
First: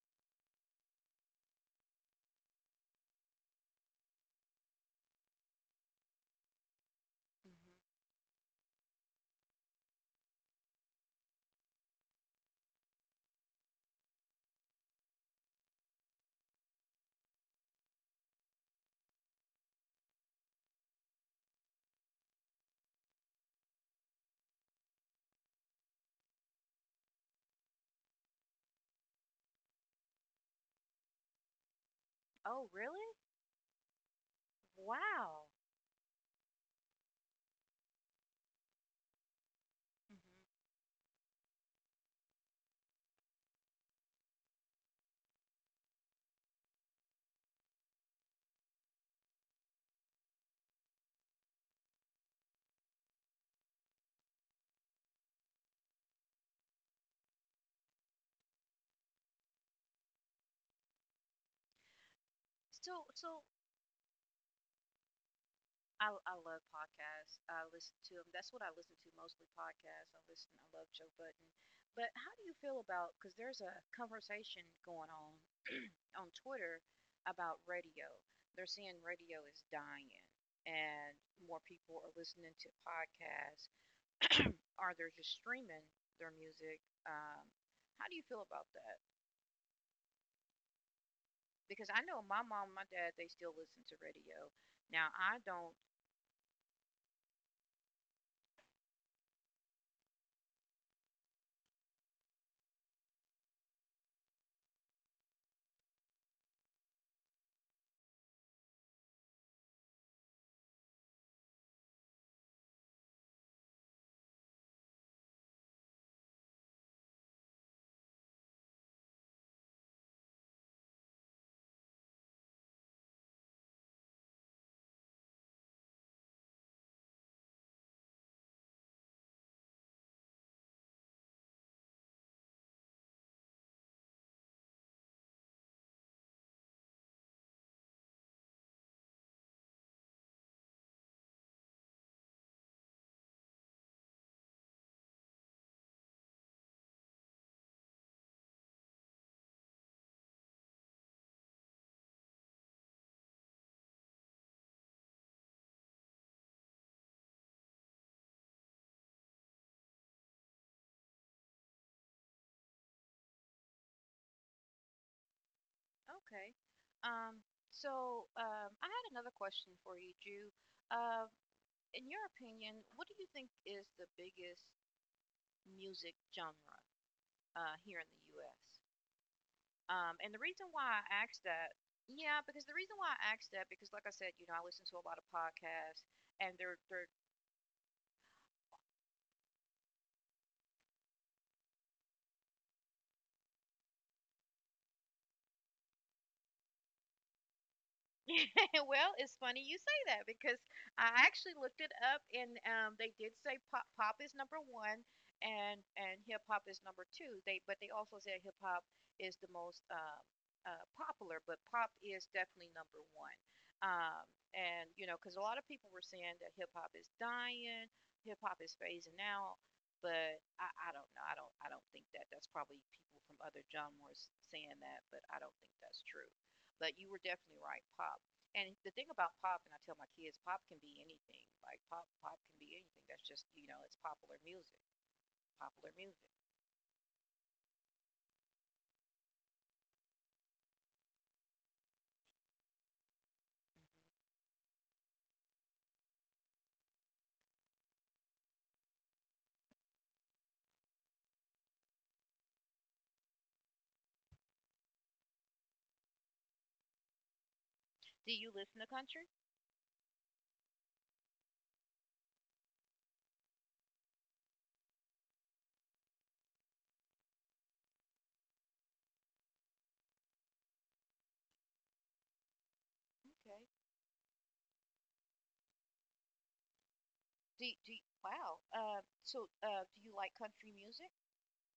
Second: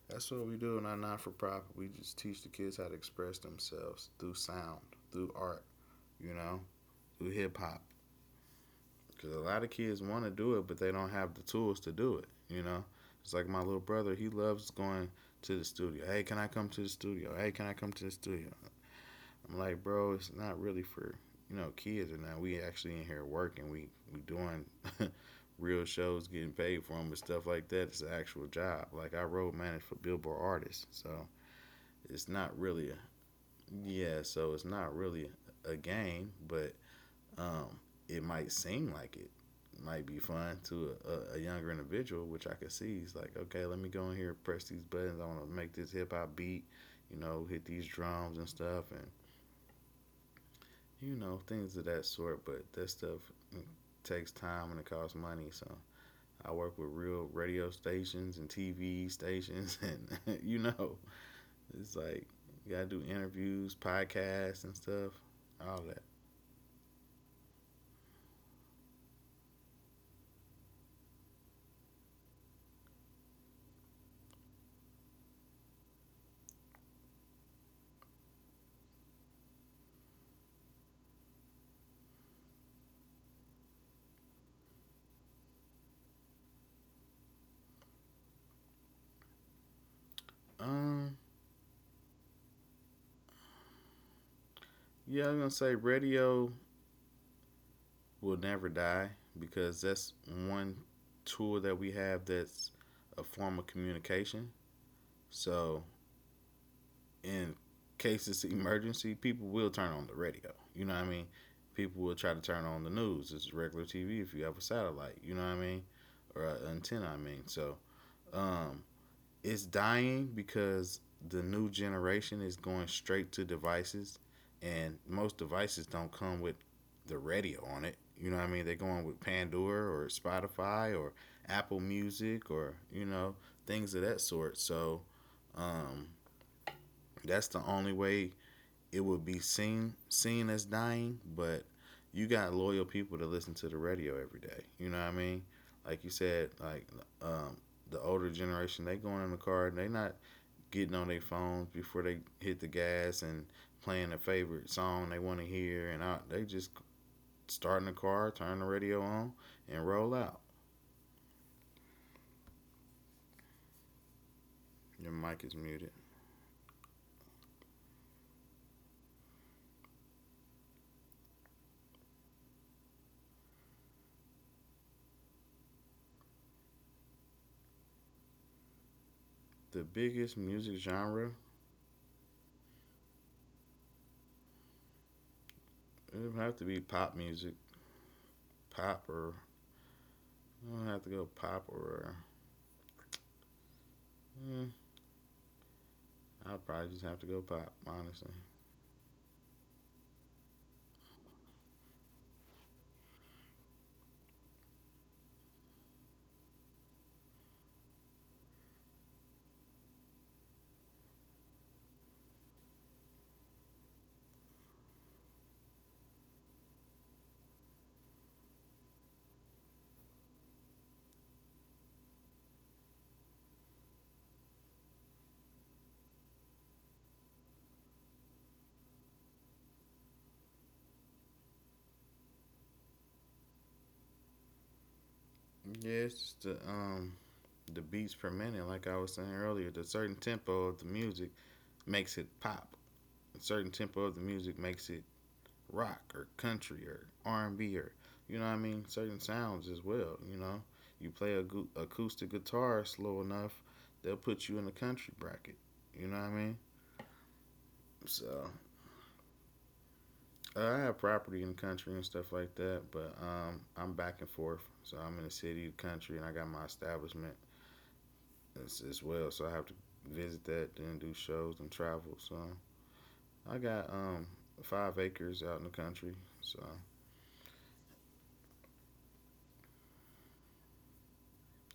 Speaker 2: that's what we do in our non for profit. We just teach the kids how to express themselves through sound, through art, you know, through hip hop.
Speaker 1: Hmm.
Speaker 2: Because a lot of kids want to do it, but they don't have the tools to do it, you know. It's like my little brother, he loves going to the studio. Hey, can I come to the studio? Hey, can I come to the studio? I'm like, bro, it's not really for, kids, and now we actually in here working. We doing real shows, getting paid for them and stuff like that. It's an actual job. Like I road manage for Billboard artists, so it's not
Speaker 1: Oh
Speaker 2: really a,
Speaker 1: really?
Speaker 2: yeah, so it's not really
Speaker 1: Wow.
Speaker 2: a game, but um it might seem like it might
Speaker 1: Hmm.
Speaker 2: be fun to a younger individual, which I could see. It's like, okay, let me go in here, press these buttons, I want to make this hip-hop beat, hit these drums and stuff, and things of that sort. But that stuff mm, takes time and it costs money. So I work with real radio stations and TV stations, and it's like, you gotta do
Speaker 1: So
Speaker 2: interviews, podcasts, and stuff, all that.
Speaker 1: I love podcasts. I listen to them. That's what I listen to mostly podcasts. I listen. I love Joe Button. But how do you feel about? Because there's a conversation going on Twitter about radio. They're saying radio is dying, and more people are listening to podcasts, or they're just streaming their music. How do you feel about that?
Speaker 2: Um,
Speaker 1: Because I know my mom, and my dad, they still listen to radio. Now
Speaker 2: yeah,
Speaker 1: I
Speaker 2: I'm gonna
Speaker 1: don't.
Speaker 2: say radio will never die because that's one tool that we have, that's a form of communication. So in cases of emergency, people will turn on the radio. You know what I mean? People will try to turn on the news. It's regular TV if you have a satellite. You know what I mean? Or an antenna. I mean, so um, it's dying because the new generation is going straight to devices, and most devices don't come with the radio on it. You know what I mean? They're going with Pandora or Spotify or Apple Music, or things of that sort. So um, that's the only way it would be seen as dying. But you got loyal people that listen to the radio every day. You know what I mean? Like you said, like um, the older generation, they going in the car and they not getting on their phones before they hit the gas and playing their favorite song they want to hear, and they just start in the car, turn the radio on, and roll out. Your mic is muted.
Speaker 1: Okay. Um, so I had another question for you, Jew. Uh, in your opinion, what do you think is the biggest music genre here in the U.S.?
Speaker 2: The
Speaker 1: And
Speaker 2: biggest
Speaker 1: the reason
Speaker 2: music
Speaker 1: why I
Speaker 2: genre,
Speaker 1: asked that, yeah, because the reason why I asked that, because like I said, you know, I listen to a lot of podcasts,
Speaker 2: it would
Speaker 1: and
Speaker 2: have to
Speaker 1: they're
Speaker 2: be
Speaker 1: they're
Speaker 2: pop music. Pop, or I don't have to go pop, or mm, I'd probably just have to go pop honestly.
Speaker 1: well, it's funny you say that because I actually looked it up and they did say pop is number one and hip hop is number two. They but they also said hip hop is the most popular, but pop is definitely number one. Um, because a lot of people were saying that hip hop is dying, hip hop is phasing out, but I don't know. I don't think that. That's probably people from other genres saying that, but I don't think that's true. But you were definitely right, pop. And the thing about pop, and I tell my kids, pop can be anything. Like pop, pop can be anything. That's just it's popular music.
Speaker 2: Yeah,
Speaker 1: Popular
Speaker 2: it's
Speaker 1: music.
Speaker 2: just the beats per minute, like I was saying earlier. The certain tempo of the music makes it pop. A certain tempo of the music makes it rock or country or R&B, or, you know what I mean, certain sounds as well. You know, you play a acoustic guitar slow enough, they'll put you in the country bracket. You know what I mean?
Speaker 1: Do
Speaker 2: So
Speaker 1: you listen to country?
Speaker 2: I have property in the country and stuff like that, but I'm back and forth. So I'm in the city, country, and I got my establishment as well. So I have to visit that, then do shows and travel. So I
Speaker 1: Okay.
Speaker 2: got 5 acres out in the country. So
Speaker 1: Do you, wow. So do you like country music?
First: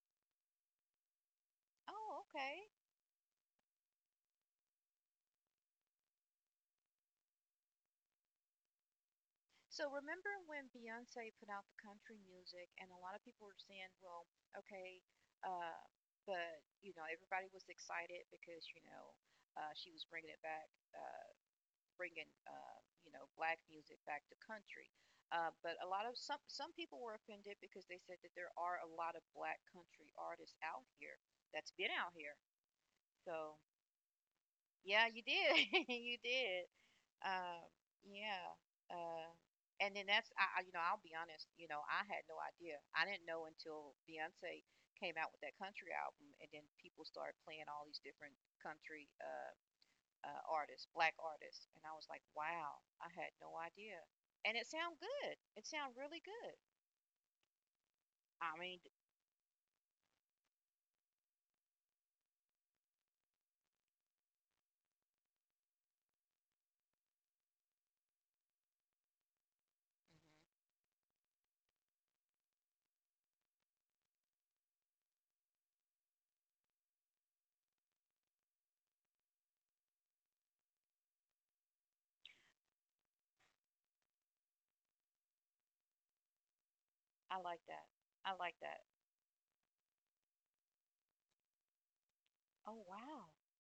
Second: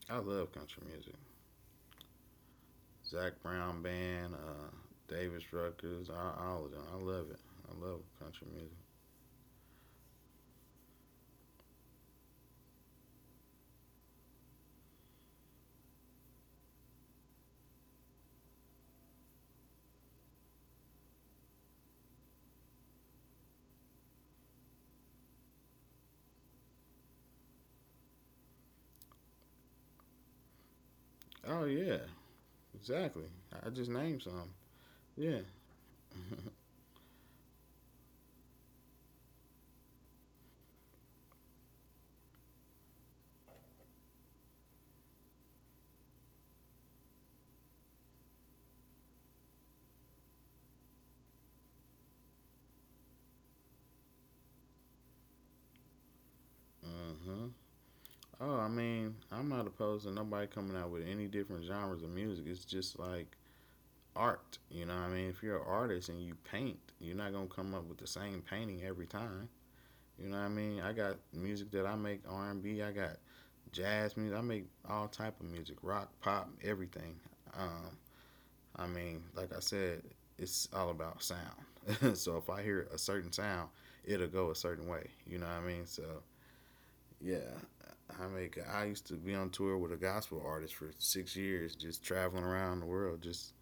Speaker 2: I love country music.
Speaker 1: Oh, okay.
Speaker 2: Zach Brown Band, Davis Ruckers, all of them. I love it. I love country music.
Speaker 1: So remember when Beyonce put out the country music, and a lot of people were saying, well, okay, uh, but everybody was excited because she was bringing it back. Uh, bringing, black music back to country. But a lot of some people were offended because they said that there are a lot of black country artists out here
Speaker 2: Oh
Speaker 1: that's been
Speaker 2: yeah,
Speaker 1: out here.
Speaker 2: exactly.
Speaker 1: So
Speaker 2: I just named some.
Speaker 1: yeah, you
Speaker 2: Yeah.
Speaker 1: did, you did. Um, yeah. Uh, and then that's I- you know I'll be honest, I had no idea. I didn't know until Beyonce came out with that country album, and then people started playing all these different country. Artists, black artists, and I was like, wow, I had no idea. And it sound good. It sound really good.
Speaker 2: Uh-huh. Oh,
Speaker 1: I
Speaker 2: I
Speaker 1: mean,
Speaker 2: mean, I'm not opposed to nobody coming out with any different genres of music. It's just like art, you know what I mean? If you're an artist and you paint, you're not going to come up with the same painting every time. You know what I
Speaker 1: mm-hmm.
Speaker 2: mean? I got music that I make R&B. I got jazz music, I make all type of music, rock, pop, everything. Um, I mean, like I said, it's all about sound. So if I hear a certain sound, it'll go a certain way. You know what I mean? So yeah,
Speaker 1: I like that.
Speaker 2: I
Speaker 1: I like
Speaker 2: make.
Speaker 1: that.
Speaker 2: I used to be on tour with a gospel artist for 6 years, just traveling around the
Speaker 1: Oh
Speaker 2: world,
Speaker 1: wow,
Speaker 2: just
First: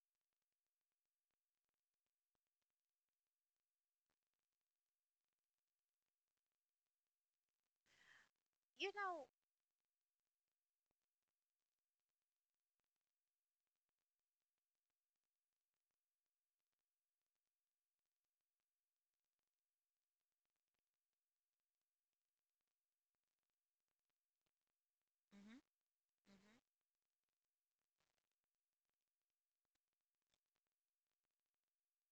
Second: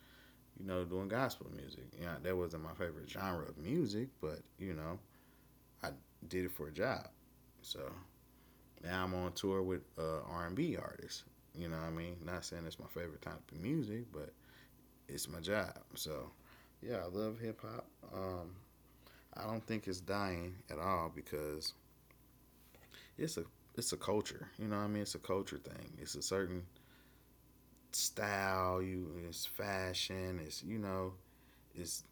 Speaker 2: doing gospel music. Yeah, that wasn't my favorite genre of music, but I did it for a job. So
Speaker 1: you
Speaker 2: now I'm
Speaker 1: know,
Speaker 2: on tour with R&B artists. You know what I mean? Not saying it's my favorite type of music, but it's my job. So yeah, I love hip hop. Um, I don't think it's dying at all because it's a it's a culture. You know what I mean? It's a culture
Speaker 1: hmm hmm
Speaker 2: thing. It's a certain style. You It's fashion. It's you know it's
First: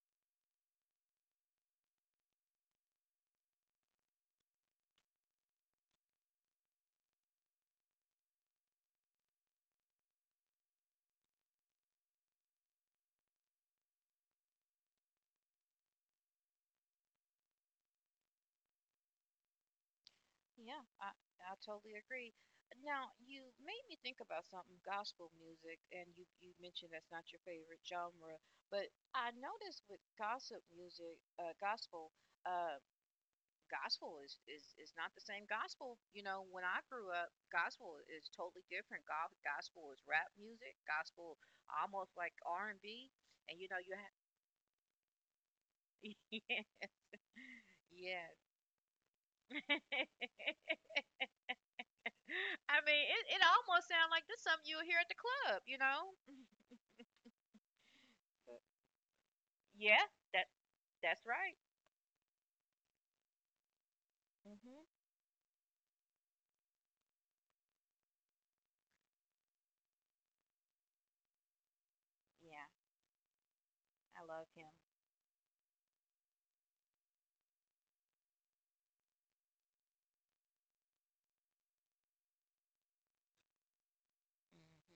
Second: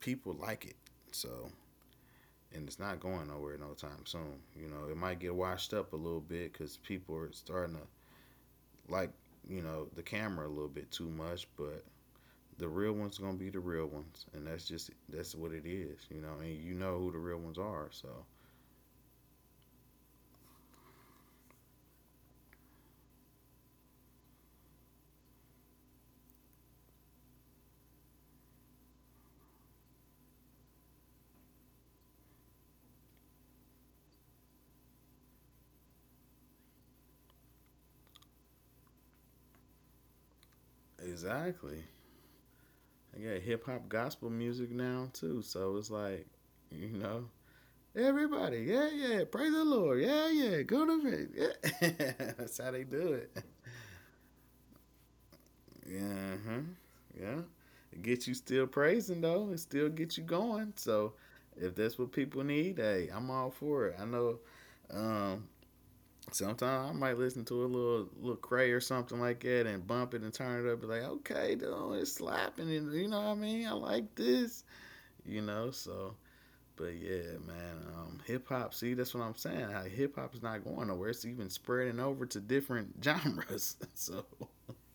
Speaker 2: people like it. So, and it's not going nowhere no time soon. You know, it might get washed up a little bit because people are starting to, like, the camera a little bit too much, but the real ones gonna be the real ones, and that's what it is. You know, and you know who the real ones are. So
Speaker 1: yeah, I totally agree. Now you made me think about something gospel music, and you mentioned that's not your favorite genre, but I noticed with gossip music, gospel. Um, Gospel is not the same gospel. You know, when I grew up, gospel is totally different. Gospel is rap music. Gospel
Speaker 2: exactly.
Speaker 1: almost like R and B.
Speaker 2: I got
Speaker 1: And you
Speaker 2: hip
Speaker 1: know, you
Speaker 2: hop
Speaker 1: have
Speaker 2: gospel music now too, so it's like, you know,
Speaker 1: yeah.
Speaker 2: everybody, yeah, yeah, praise the Lord, yeah, yeah, go to faith, yeah. That's how
Speaker 1: I
Speaker 2: they
Speaker 1: mean,
Speaker 2: do
Speaker 1: it,
Speaker 2: it.
Speaker 1: it almost sounds like this something you'll hear at the club. You know?
Speaker 2: Yeah, huh, yeah. It gets you still praising though. It still
Speaker 1: Yeah,
Speaker 2: gets you
Speaker 1: that
Speaker 2: going. So
Speaker 1: that's right.
Speaker 2: if that's what people need, hey, I'm all for it. I know
Speaker 1: Mhm.
Speaker 2: um sometimes I might listen to a little cray or something like that and bump it and turn it up, be like, okay, dude, it's
Speaker 1: Yeah,
Speaker 2: slapping, you know what I mean? I like
Speaker 1: I love
Speaker 2: this.
Speaker 1: him.
Speaker 2: You know, so. But yeah, man, hip hop. See, that's what I'm saying. How hip hop is not going nowhere. It's even spreading over to different genres. So
Speaker 1: Mhm.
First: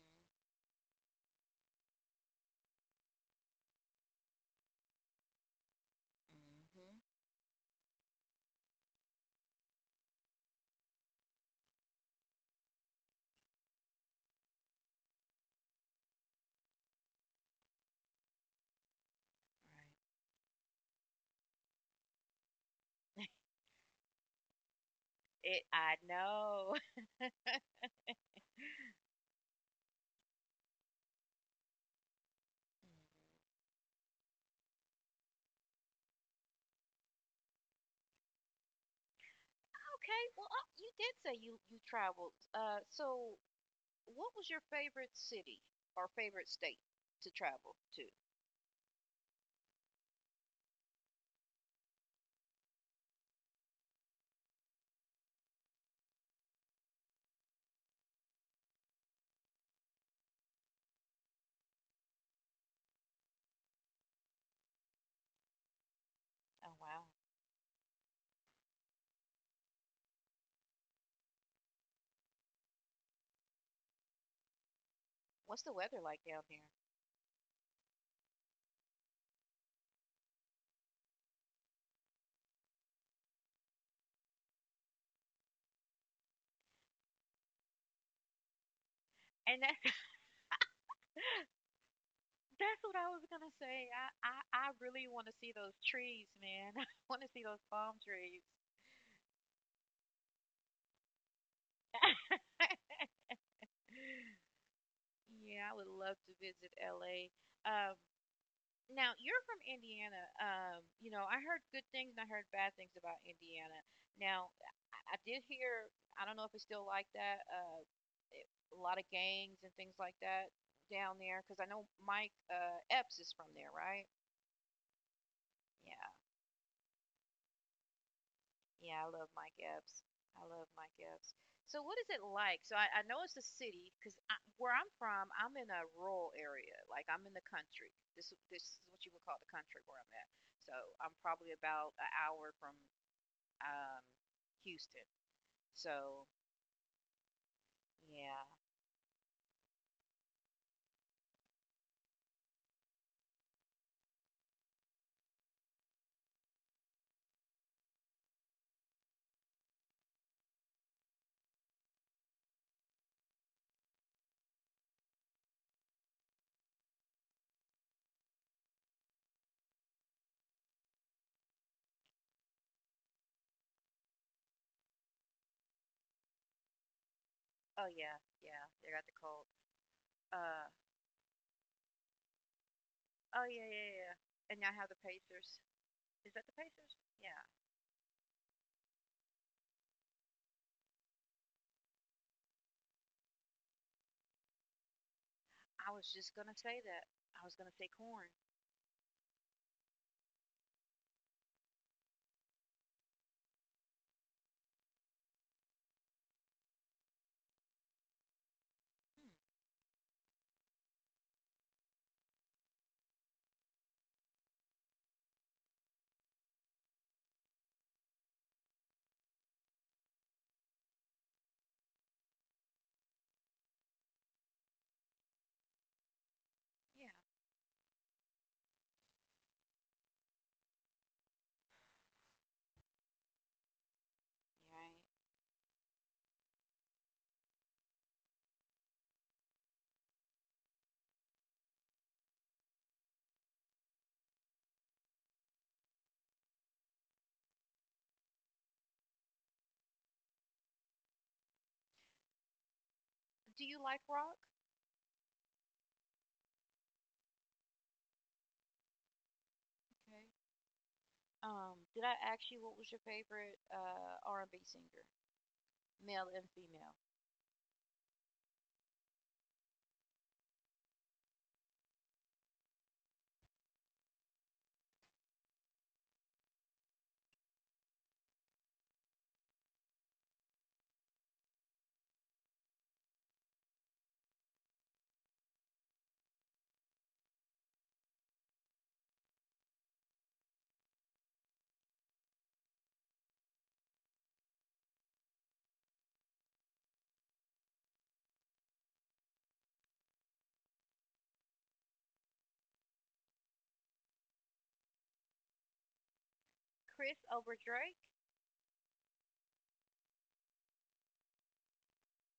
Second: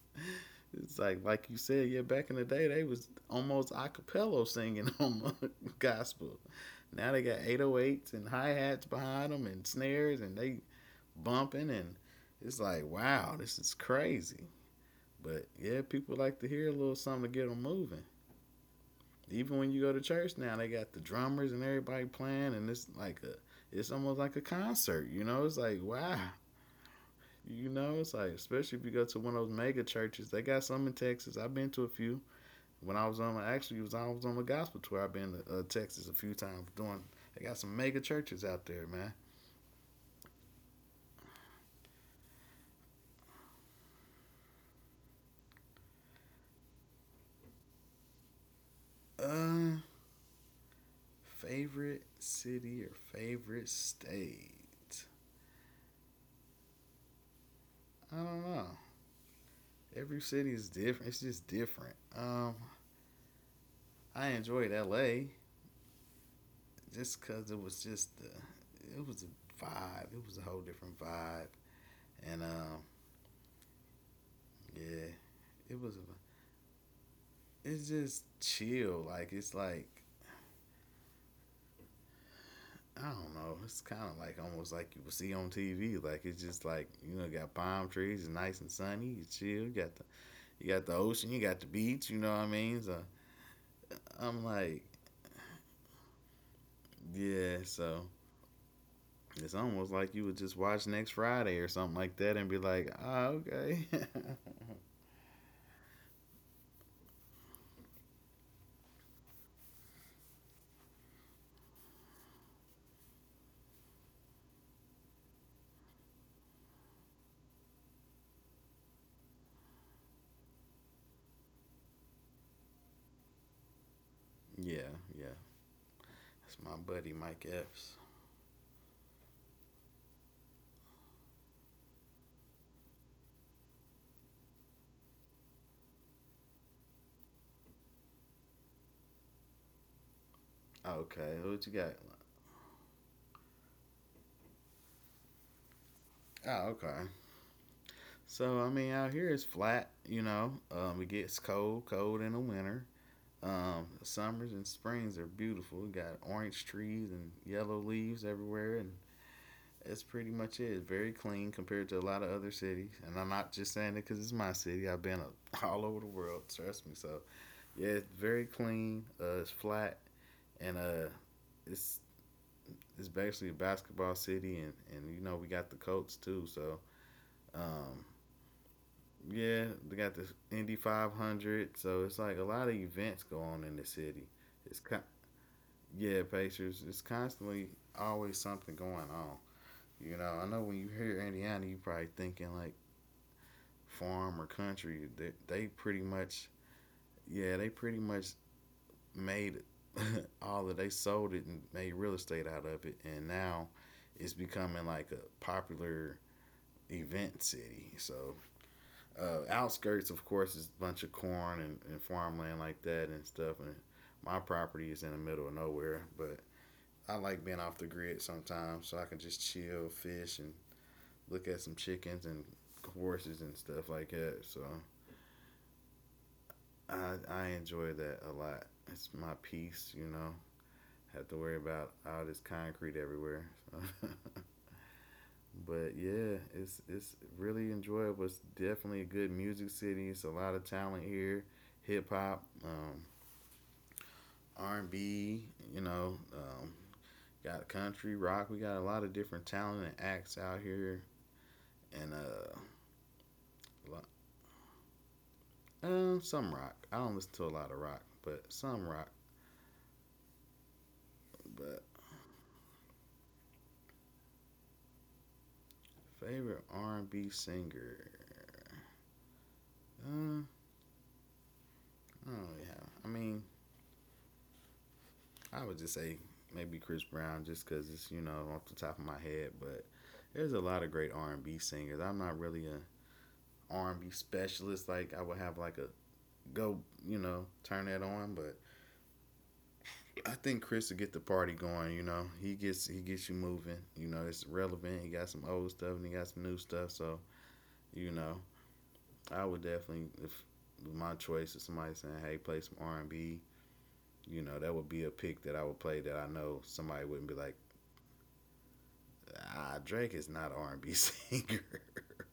Speaker 2: it's like you said, yeah. Back in the day, they was almost acapella singing on gospel.
Speaker 1: Mhm.
Speaker 2: Now they got 808s and hi hats behind them and snares, and they bumping, and it's like, wow, this is crazy. But yeah, people like to hear a little something to get them moving. Even when you
Speaker 1: Right.
Speaker 2: go to church now, they got the drummers and everybody playing, and it's almost like a concert. You know, it's
Speaker 1: It.
Speaker 2: like,
Speaker 1: I
Speaker 2: wow.
Speaker 1: know.
Speaker 2: You know, it's like, especially if you go to one of those mega churches. They got some in Texas. I've been to a few. When
Speaker 1: Mhm.
Speaker 2: I was on, actually, was I was on the gospel tour. I've been to Texas a few times doing. They got some mega churches out there, man.
Speaker 1: Okay, well, you did say you traveled. What was your favorite city or favorite state to travel to?
Speaker 2: Uh, Favorite city or favorite state? I don't know. Every city is different. It's just different. I enjoyed L.A.
Speaker 1: Oh wow.
Speaker 2: just because it was just it was a vibe. It was a whole different vibe, and yeah,
Speaker 1: What's the
Speaker 2: it was.
Speaker 1: weather like down there?
Speaker 2: It's just chill. Like I don't know. It's kind of like, almost like you would see on TV. Like it's just like, you got palm trees, it's nice and sunny. You chill.
Speaker 1: And
Speaker 2: You
Speaker 1: that,
Speaker 2: got the ocean. You got the beach. You know what I mean?
Speaker 1: that's
Speaker 2: So
Speaker 1: what I was gonna say. I I,
Speaker 2: I'm
Speaker 1: I
Speaker 2: like,
Speaker 1: really want to see those trees, man. I want to see
Speaker 2: yeah.
Speaker 1: those palm
Speaker 2: So
Speaker 1: trees.
Speaker 2: it's almost like you would just watch next Friday or something like that and be like, ah, okay.
Speaker 1: Yeah, I would love to visit LA. Um, Now, you're from Indiana. You know, I heard good things and I heard bad things about Indiana. Now, I did hear, I don't know if it's still like that, it, a lot of gangs and things like that down there, because I know Mike Epps is from there, right?
Speaker 2: Yeah, yeah.
Speaker 1: Yeah.
Speaker 2: That's my buddy Mike Epps.
Speaker 1: Yeah, I love Mike Epps. I love Mike Epps. So, what is it like? So, I know it's a city because where I'm from, I'm in a rural area. Like, I'm in the country. This is what you would call the country where I'm at. So, I'm
Speaker 2: Okay,
Speaker 1: probably
Speaker 2: what you got?
Speaker 1: about an hour from um, Houston. So,
Speaker 2: Oh, okay.
Speaker 1: yeah.
Speaker 2: So I mean, out here it's flat. You know, it gets cold, cold in the winter. Summers and springs are beautiful. We got orange trees and yellow leaves everywhere, and that's pretty much it. It's very clean compared to a lot of other cities. And I'm not just saying it because it's my city. I've been all over the world. Trust me. So yeah, it's very clean. It's flat, and it's it's basically a basketball city, and you know we got the Colts too. So
Speaker 1: Oh
Speaker 2: um,
Speaker 1: yeah, yeah. They got the cold.
Speaker 2: yeah, they got the
Speaker 1: Uh.
Speaker 2: Indy 500. So it's like a lot of events go
Speaker 1: Oh yeah,
Speaker 2: on in the
Speaker 1: yeah, yeah,
Speaker 2: city.
Speaker 1: yeah. And I
Speaker 2: It's
Speaker 1: have the
Speaker 2: con-
Speaker 1: Pacers.
Speaker 2: yeah,
Speaker 1: Is that the
Speaker 2: Pacers.
Speaker 1: Pacers?
Speaker 2: It's
Speaker 1: Yeah.
Speaker 2: constantly always something going on. You know, I know when you hear Indiana, you probably thinking like farm or country. They
Speaker 1: I
Speaker 2: pretty
Speaker 1: was just
Speaker 2: much,
Speaker 1: gonna say that. I was
Speaker 2: yeah, they
Speaker 1: gonna say
Speaker 2: pretty
Speaker 1: corn.
Speaker 2: much made all of they sold it and made real estate out of it, and now it's becoming like a popular event city. So outskirts, of course, is a bunch of corn and farmland like that and stuff. And my property is in the middle of nowhere, but I like being off the grid sometimes, so I can just chill, fish, and look at some chickens and horses and stuff like that. So
Speaker 1: Yeah.
Speaker 2: I enjoy that a lot. It's my peace. Have to worry about all this concrete everywhere. So
Speaker 1: Right.
Speaker 2: But yeah, it's really enjoyable. It's definitely a good music city. It's a lot of talent here, hip hop, R&B. You know, got country rock. We got a lot of different talent and acts out here, and
Speaker 1: Do you like rock?
Speaker 2: some rock. I don't listen to a lot of rock, but some rock.
Speaker 1: Okay.
Speaker 2: But
Speaker 1: Did I ask you what was your favorite R and B singer, male and
Speaker 2: favorite
Speaker 1: female?
Speaker 2: R&B singer. Uh, I don't really have. I mean, I would just say maybe Chris Brown, just because it's off the top of my head. But there's a lot of great R and B singers. I'm not really an R and B specialist. Like I would have like a go, turn that on. But I think Chris will get the party going. You know, he gets you moving. You know, it's relevant. He got some old stuff and he got some new stuff. So you know, I would definitely if my choice is somebody saying, "Hey, play some R and B." You know, that would be a pick that I would play that I know somebody
Speaker 1: Chris
Speaker 2: wouldn't be
Speaker 1: over
Speaker 2: like,
Speaker 1: Drake?
Speaker 2: ah, Drake is not R and B singer.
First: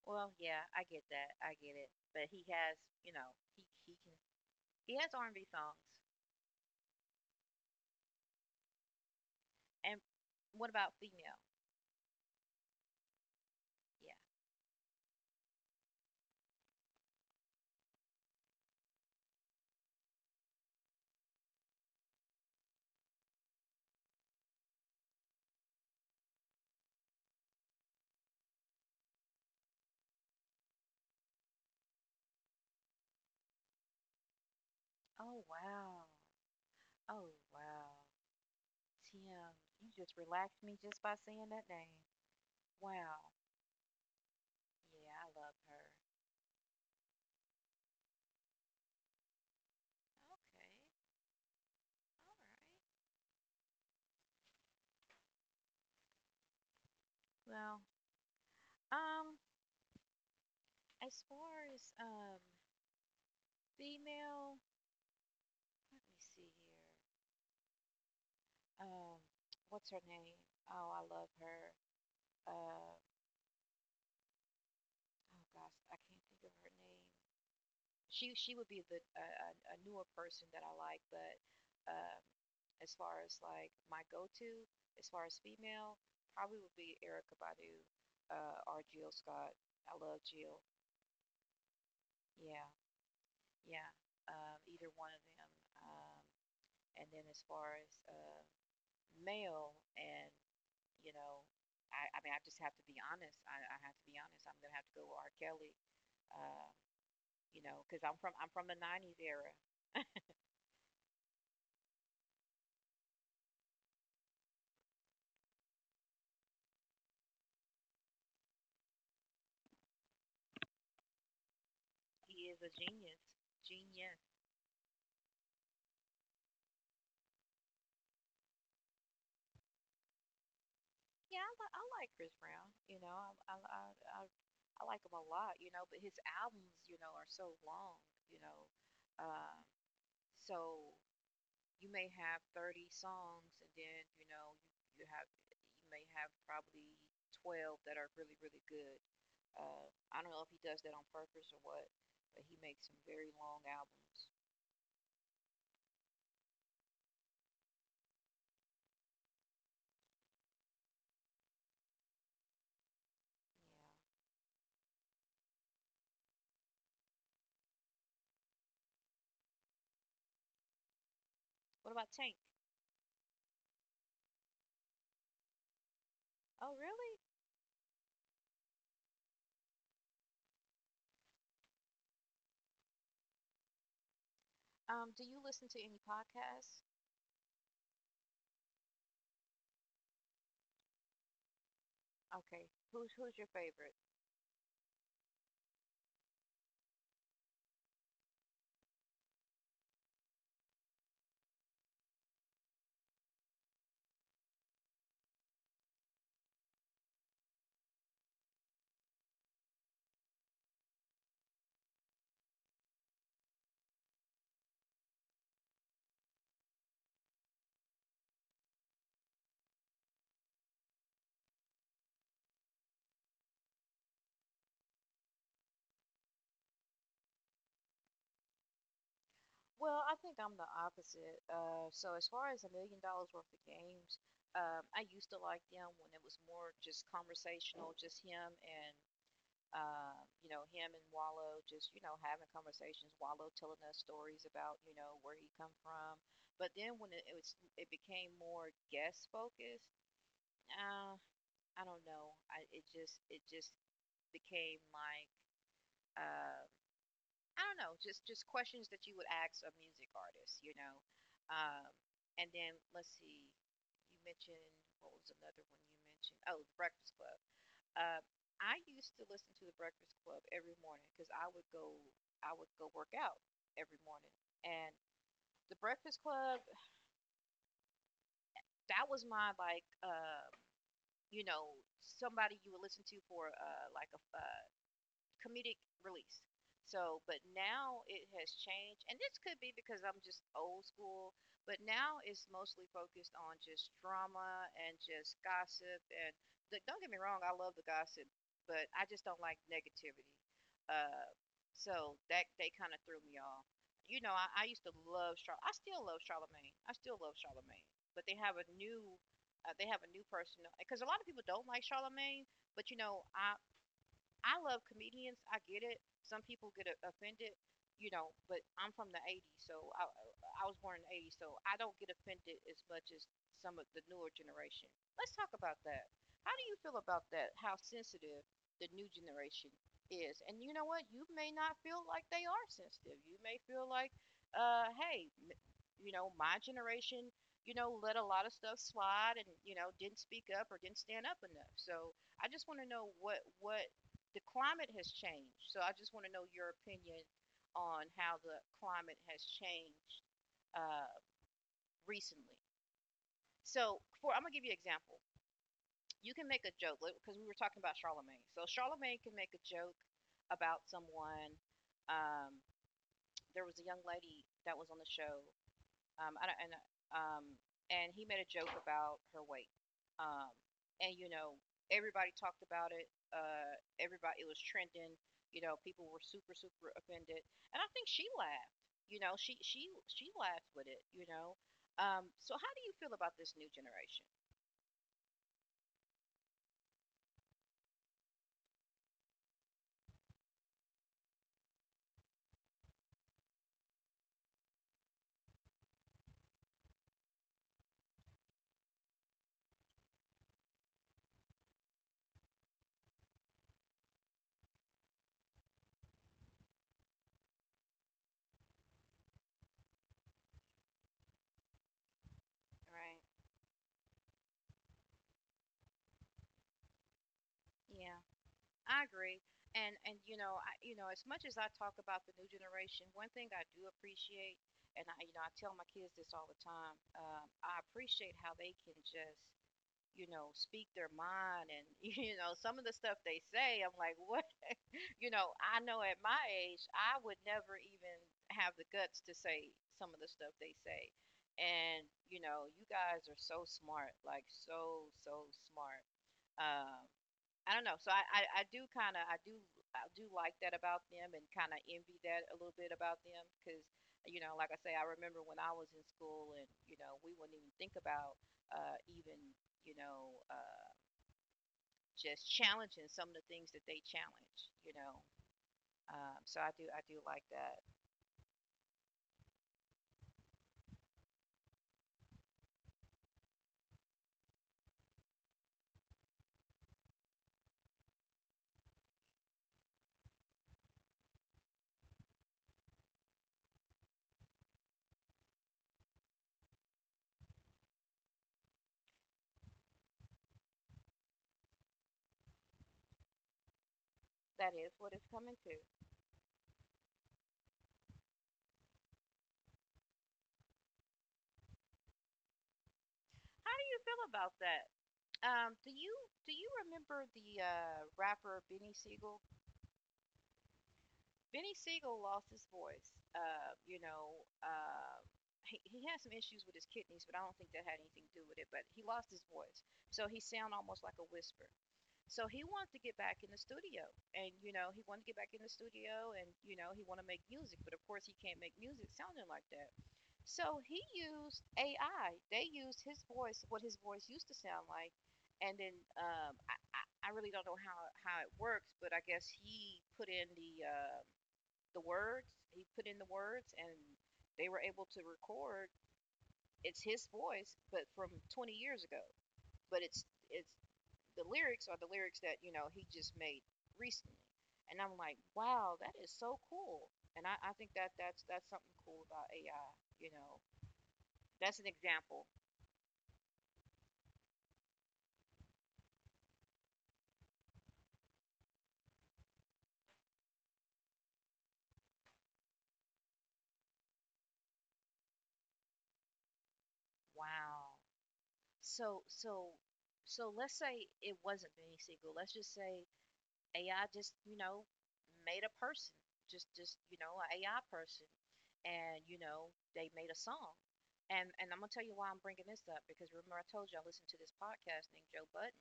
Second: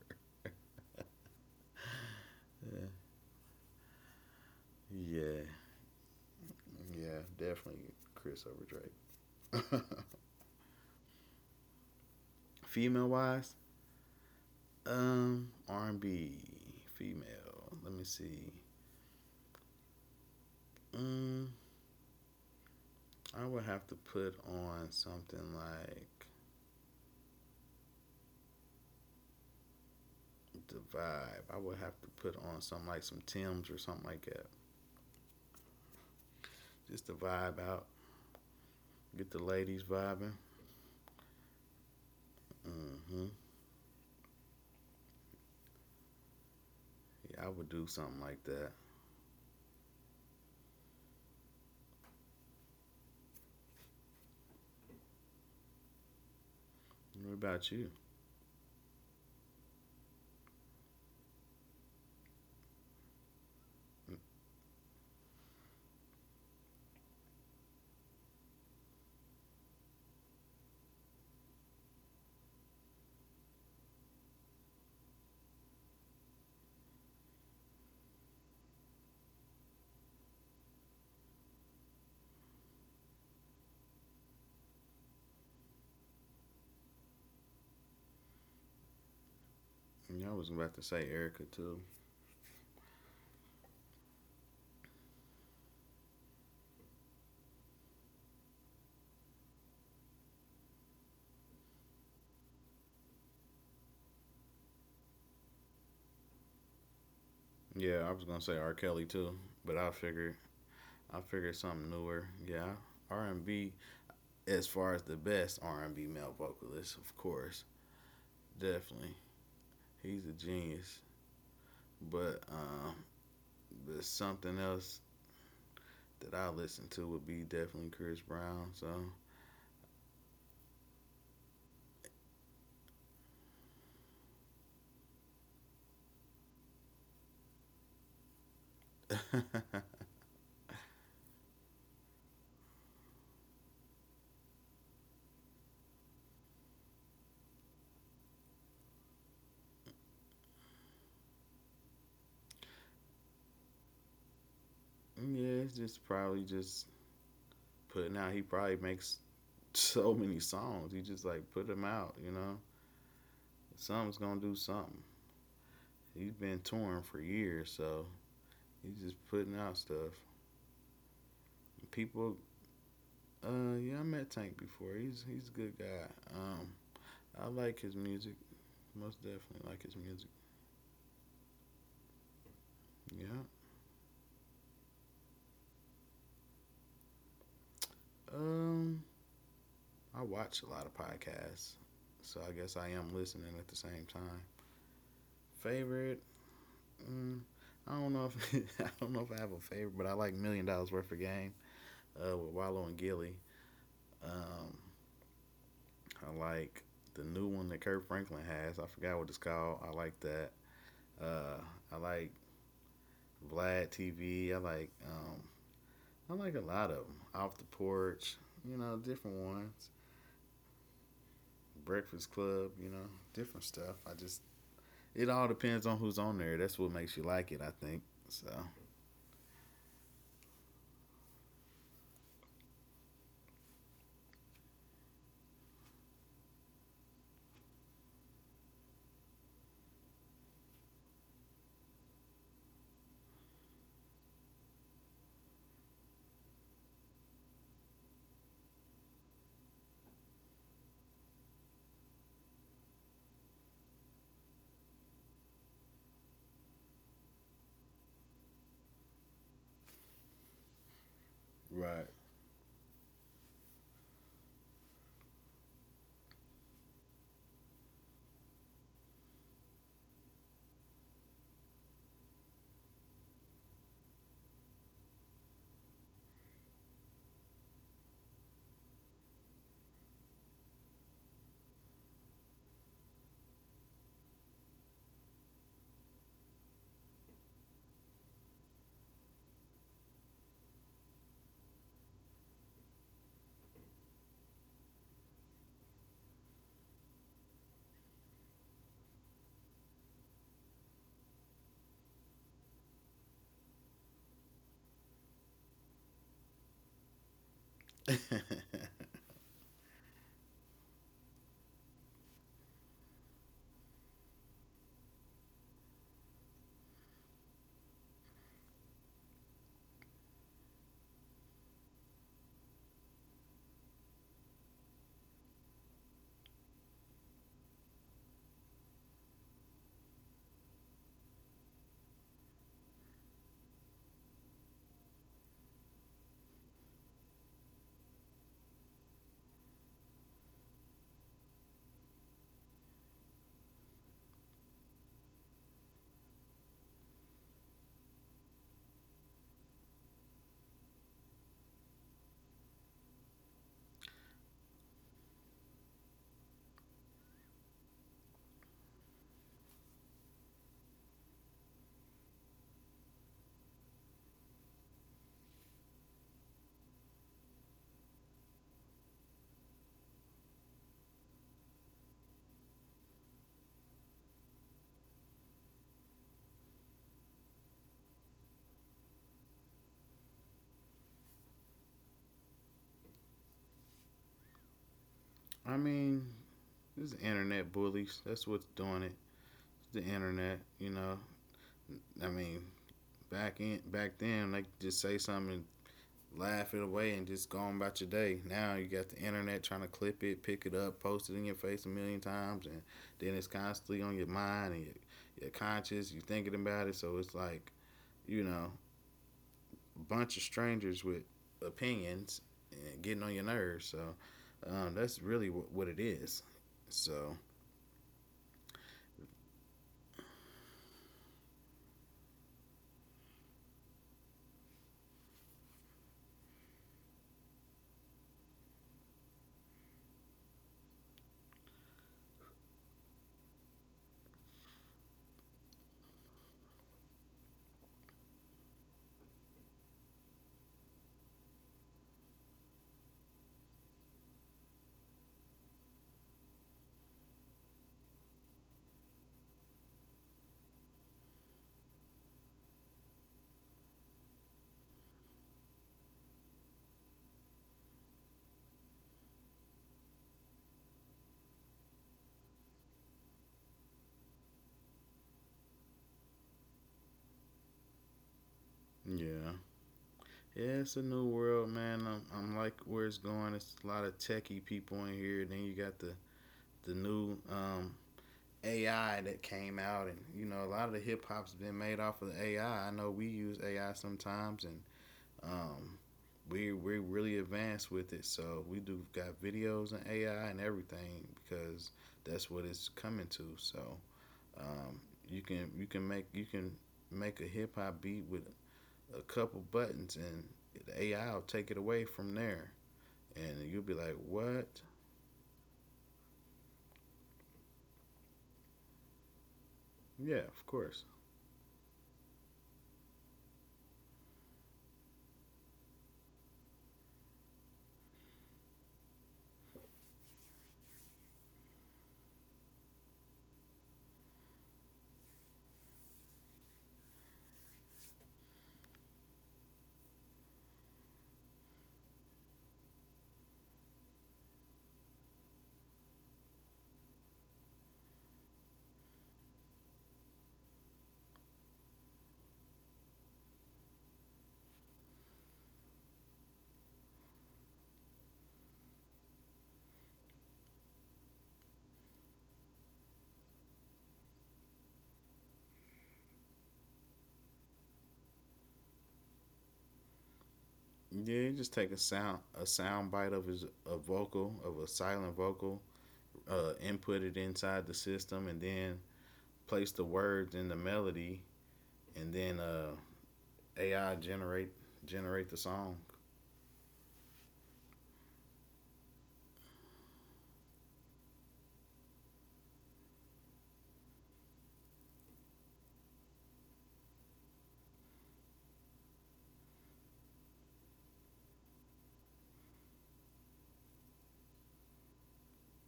Speaker 1: Well, yeah, I get that. I get it. But he has, you know, he he can he has R and
Speaker 2: Yeah,
Speaker 1: B songs.
Speaker 2: yeah, definitely Chris over Drake.
Speaker 1: And what about female?
Speaker 2: Female wise,
Speaker 1: Yeah.
Speaker 2: R and B female. Let me see. Mm, I would have to put on something like the vibe. I would have to put on some like some Tim's or something like that.
Speaker 1: Oh wow.
Speaker 2: Just the
Speaker 1: Oh
Speaker 2: vibe out.
Speaker 1: wow. Tim,
Speaker 2: Get the ladies
Speaker 1: you just
Speaker 2: vibing.
Speaker 1: relaxed me just by saying that name.
Speaker 2: Mm-hmm.
Speaker 1: Wow. Yeah, I love her.
Speaker 2: Yeah, I would do something like that.
Speaker 1: Okay, all right.
Speaker 2: What about
Speaker 1: Well,
Speaker 2: you?
Speaker 1: um, as far as female, let me see here. Um, what's her name? Oh, I love her. Uh, oh gosh, I can't think of her name. She would be the newer person that I like, but um, as far as like my go-to, as far as female, probably would be Erica Badu or Jill Scott. I love
Speaker 2: Yeah, I was
Speaker 1: Jill.
Speaker 2: about to say Erica too.
Speaker 1: Yeah, yeah. Either one of them. Um, and then as far as male and you know, I mean, I just have to be honest. I have to be honest. I'm gonna have to go with R. Kelly. Uh, you know, because
Speaker 2: Yeah, I was gonna
Speaker 1: I'm
Speaker 2: say
Speaker 1: from
Speaker 2: R.
Speaker 1: the
Speaker 2: Kelly
Speaker 1: '90s
Speaker 2: too,
Speaker 1: era.
Speaker 2: but I figured something newer. Yeah, R and B as far as the best R and B male vocalist, of course, definitely he's a genius. But
Speaker 1: He is a
Speaker 2: um,
Speaker 1: genius,
Speaker 2: but
Speaker 1: genius.
Speaker 2: something else that I listen to would be definitely Chris Brown. So
Speaker 1: Yeah, I like Chris Brown. You know, I I like him a lot. You know, but his albums, are so long. You know, uh, so you may have 30 songs, and then you know you may have probably 12 that are really really good. uh, I don't know if he does that on purpose or what, but he makes some very long albums. Yeah.
Speaker 2: yeah, it's just probably just putting out. He probably makes so many songs. He just like put them out. You know, something's gonna do something. He's been touring for years, so he's just putting out stuff.
Speaker 1: What about Tank?
Speaker 2: People, yeah, I met Tank before. He's a good guy.
Speaker 1: Oh really?
Speaker 2: I like his music. Most definitely like his music. Yeah.
Speaker 1: Do you listen to any podcasts?
Speaker 2: Um, I watch a lot of podcasts, so I
Speaker 1: Okay,
Speaker 2: guess I
Speaker 1: who's
Speaker 2: am
Speaker 1: who's your
Speaker 2: listening at the
Speaker 1: favorite?
Speaker 2: same time. Favorite? Mm, I don't know if I don't know if I have a favorite, but I like Million Dollars Worth of Game with Wallow and Gilly. Um, I like the new one that Kurt Franklin has. I forgot what it's called. I like that. Uh, I like Vlad TV. I like a lot of them. Off the porch, you know, different ones. Breakfast Club, you know, different stuff. I just it all depends on who's on there. That's what makes you like it, I think. So
Speaker 1: Well, I think I'm the opposite. So as far as $1 million worth of games, I used to like them when it was more just conversational, just him and him and Wallow just, having conversations, Wallow telling us stories about, where he come from. But then when it became more guest focused, uh, I don't know. I It just became like, uh, I don't know, just questions that you would ask a music artist, you know. Um,
Speaker 2: right.
Speaker 1: and then let's see, you mentioned what was another one you mentioned? Oh, The Breakfast Club. Uh, I used to listen to the Breakfast Club every morning because I would go work out every morning, and the Breakfast Club, that was my like you know, somebody you would listen to for like a comedic release. So, but now it has changed, and this could be because I'm just old school. But now it's mostly focused on just drama and just gossip. And don't get me wrong, I love the gossip, but I just don't like negativity. Uh, so that they kind of threw me off. You know, I used to love Char. I still love Charlemagne. I still love Charlemagne, but they have a new. They have a new person because a lot of people don't like Charlemagne, but you know, I love comedians. I get it. Some people get offended, you know, but I'm from the 80s, so I was born in the 80s, so I don't get offended as much as some of the newer generation. Let's talk about that. How do you feel about that? How sensitive the new generation is. And you know what? You may not feel like they are sensitive. You may feel like, hey, you know, my generation, let a lot of stuff slide and, didn't speak up or didn't stand up enough. So I just want to know what the climate has changed. So I just want to know your opinion on how the climate has changed uh, recently. So, for I'm gonna give you an example. You can make a joke because we were talking about Charlemagne. So Charlemagne can make a joke about someone. Um, there was a young lady that was on the show. I don't, and um, he made a joke about her weight. Um, and you know, everybody talked about it. Everybody, it was trending. You know, people were super, super offended, and I think she laughed. You know, she laughed with it. You know, so how do you feel about this new generation?
Speaker 2: I mean, it's the internet bullies. That's what's doing it. It's the internet, you know. I mean, back in back then, they could just say something and laugh it away and just go on about your day. Now you got the internet trying to clip it, pick it up, post it in your face a million times, and then it's constantly on your mind and your conscious. You are thinking about it, so it's like you know a bunch of strangers with opinions and getting
Speaker 1: Right?
Speaker 2: on your nerves. So that's really what it is. So
Speaker 1: Yeah. I agree. And you know, as much as I talk about the new generation, one thing I do appreciate, and I you know, I tell my kids this all the time. I appreciate how they can just speak their mind and some of the stuff they say, I'm like, what? I know at my age I would never even have the guts to say some of the stuff they say. And you know, you guys are so smart, like, so so smart. um I don't know. So, I do kind of I do like that about them, and kind of envy that a little bit about them, because you know, like I say, I remember when I was in school, and you know, we wouldn't even think about even you know uh, just challenging some of the things that they challenge, you know. So I do like that.
Speaker 2: yeah. Yeah, it's a new world, man. I'm like where it's going. It's a lot of techie people in here. Then you got the new AI that came out, and you know, a lot of the hip hop's been made off of the AI. I know we use AI sometimes, and um, we're really advanced with it. So we do got videos and AI and everything because that's what it's coming to. So
Speaker 1: That is
Speaker 2: um,
Speaker 1: what it's
Speaker 2: you
Speaker 1: coming
Speaker 2: can
Speaker 1: to.
Speaker 2: you can make you can make a hip hop beat with a couple buttons, and the AI will take it away from there, and
Speaker 1: How
Speaker 2: you'll
Speaker 1: do
Speaker 2: be
Speaker 1: you
Speaker 2: like,
Speaker 1: feel about
Speaker 2: what?
Speaker 1: that? Do you remember the rapper Benny Siegel?
Speaker 2: Yeah, of course.
Speaker 1: Benny Siegel lost his voice. You know, he had some issues with his kidneys, but I don't think that had anything to do with it. But he lost his voice, so he sound almost like a whisper. So he wanted to get back in the studio, and he wanted to get back in the studio, and he wanted to make music, but of course, he can't make music sounding like that. So he used AI. They used his voice, what his voice used to sound like, and then I really don't know how it works, but I guess he put in the words. He put in the words, and they were able to record. It's his voice, but from 20 years ago. But it's the lyrics are the lyrics that you know he just made recently, and I'm like, wow, that is so cool. And I think that that's something cool about AI. You know,
Speaker 2: Yeah, you just
Speaker 1: that's
Speaker 2: take
Speaker 1: an example.
Speaker 2: a sound bite of his a vocal of a silent vocal, input it inside the system, and then place the words in the melody, and then AI generate the song.
Speaker 1: Wow. So so let's say it wasn't Benny Siegel. Let's just say AI just, made a person, just an AI person, and you know, they made a song. And I'm gonna tell you why I'm bringing this up because remember I told you I listened to this podcast named Joe Button.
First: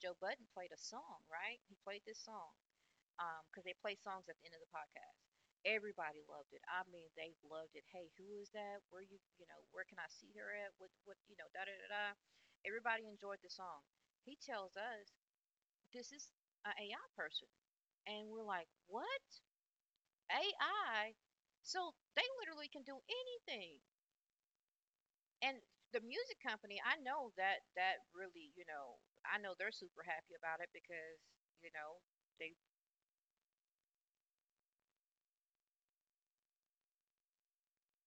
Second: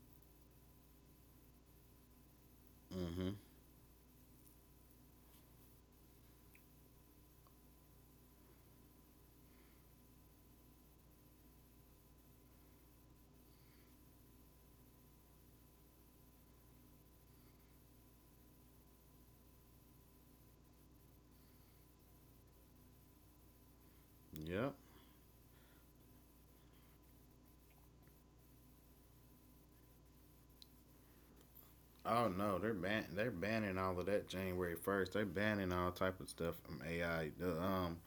Speaker 1: Joe Button played a song, right? He played this song
Speaker 2: Mm-hmm.
Speaker 1: because they play songs at the end of the podcast. Everybody loved it. I mean, they loved it. Hey, who is that? Where where can I see her at? What da da da da. Everybody enjoyed the song. He tells us this is an AI person. And we're like, what? AI? So they literally can do anything.
Speaker 2: Yep.
Speaker 1: And the music company, I know that really, you know, I know they're super happy about it because, you know,
Speaker 2: Oh
Speaker 1: they,
Speaker 2: no, they're banning all of that January 1st. They're banning all type of stuff from AI. The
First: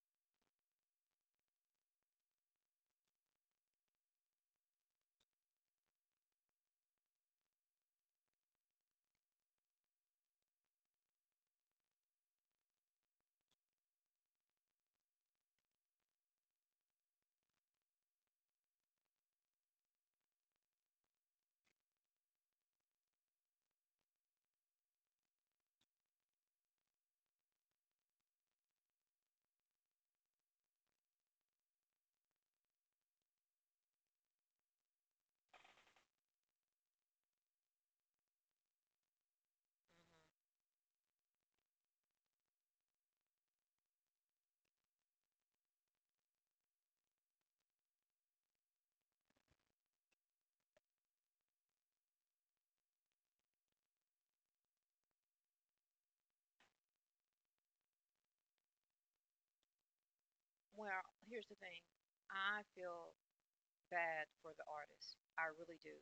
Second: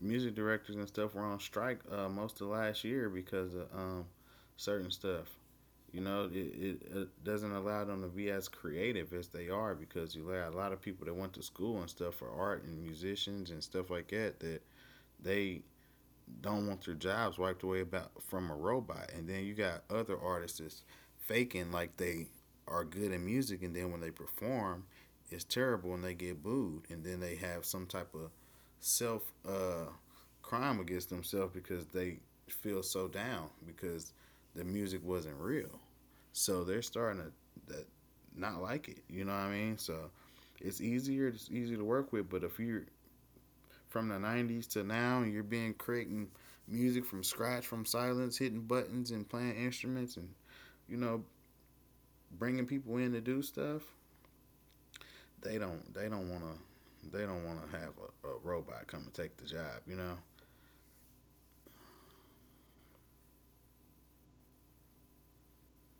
Speaker 2: music directors and stuff were on strike most of last year because of certain stuff. You know, it doesn't allow them to be as creative as they are because you have a lot of people that went to school and stuff for art and musicians and stuff like that that they don't want their jobs wiped away about from a robot. And then you got other artists that's faking like they are good in music, and then when they perform, it's terrible and they get booed, and then they have some type of self uh, crime against themselves because they feel so down because the music wasn't real. So they're starting to that, not like it. You know what I mean? So
Speaker 1: mm-hmm.
Speaker 2: it's easier. It's easier to work with. But if you're from the '90s to now, and you're being creating music from scratch, from silence, hitting buttons and playing instruments, and you know bringing people in to do stuff, they don't. They don't want to. They don't want to have a robot come and take the job. You know?
Speaker 1: Well, here's the thing. I feel bad for the artists. I really do.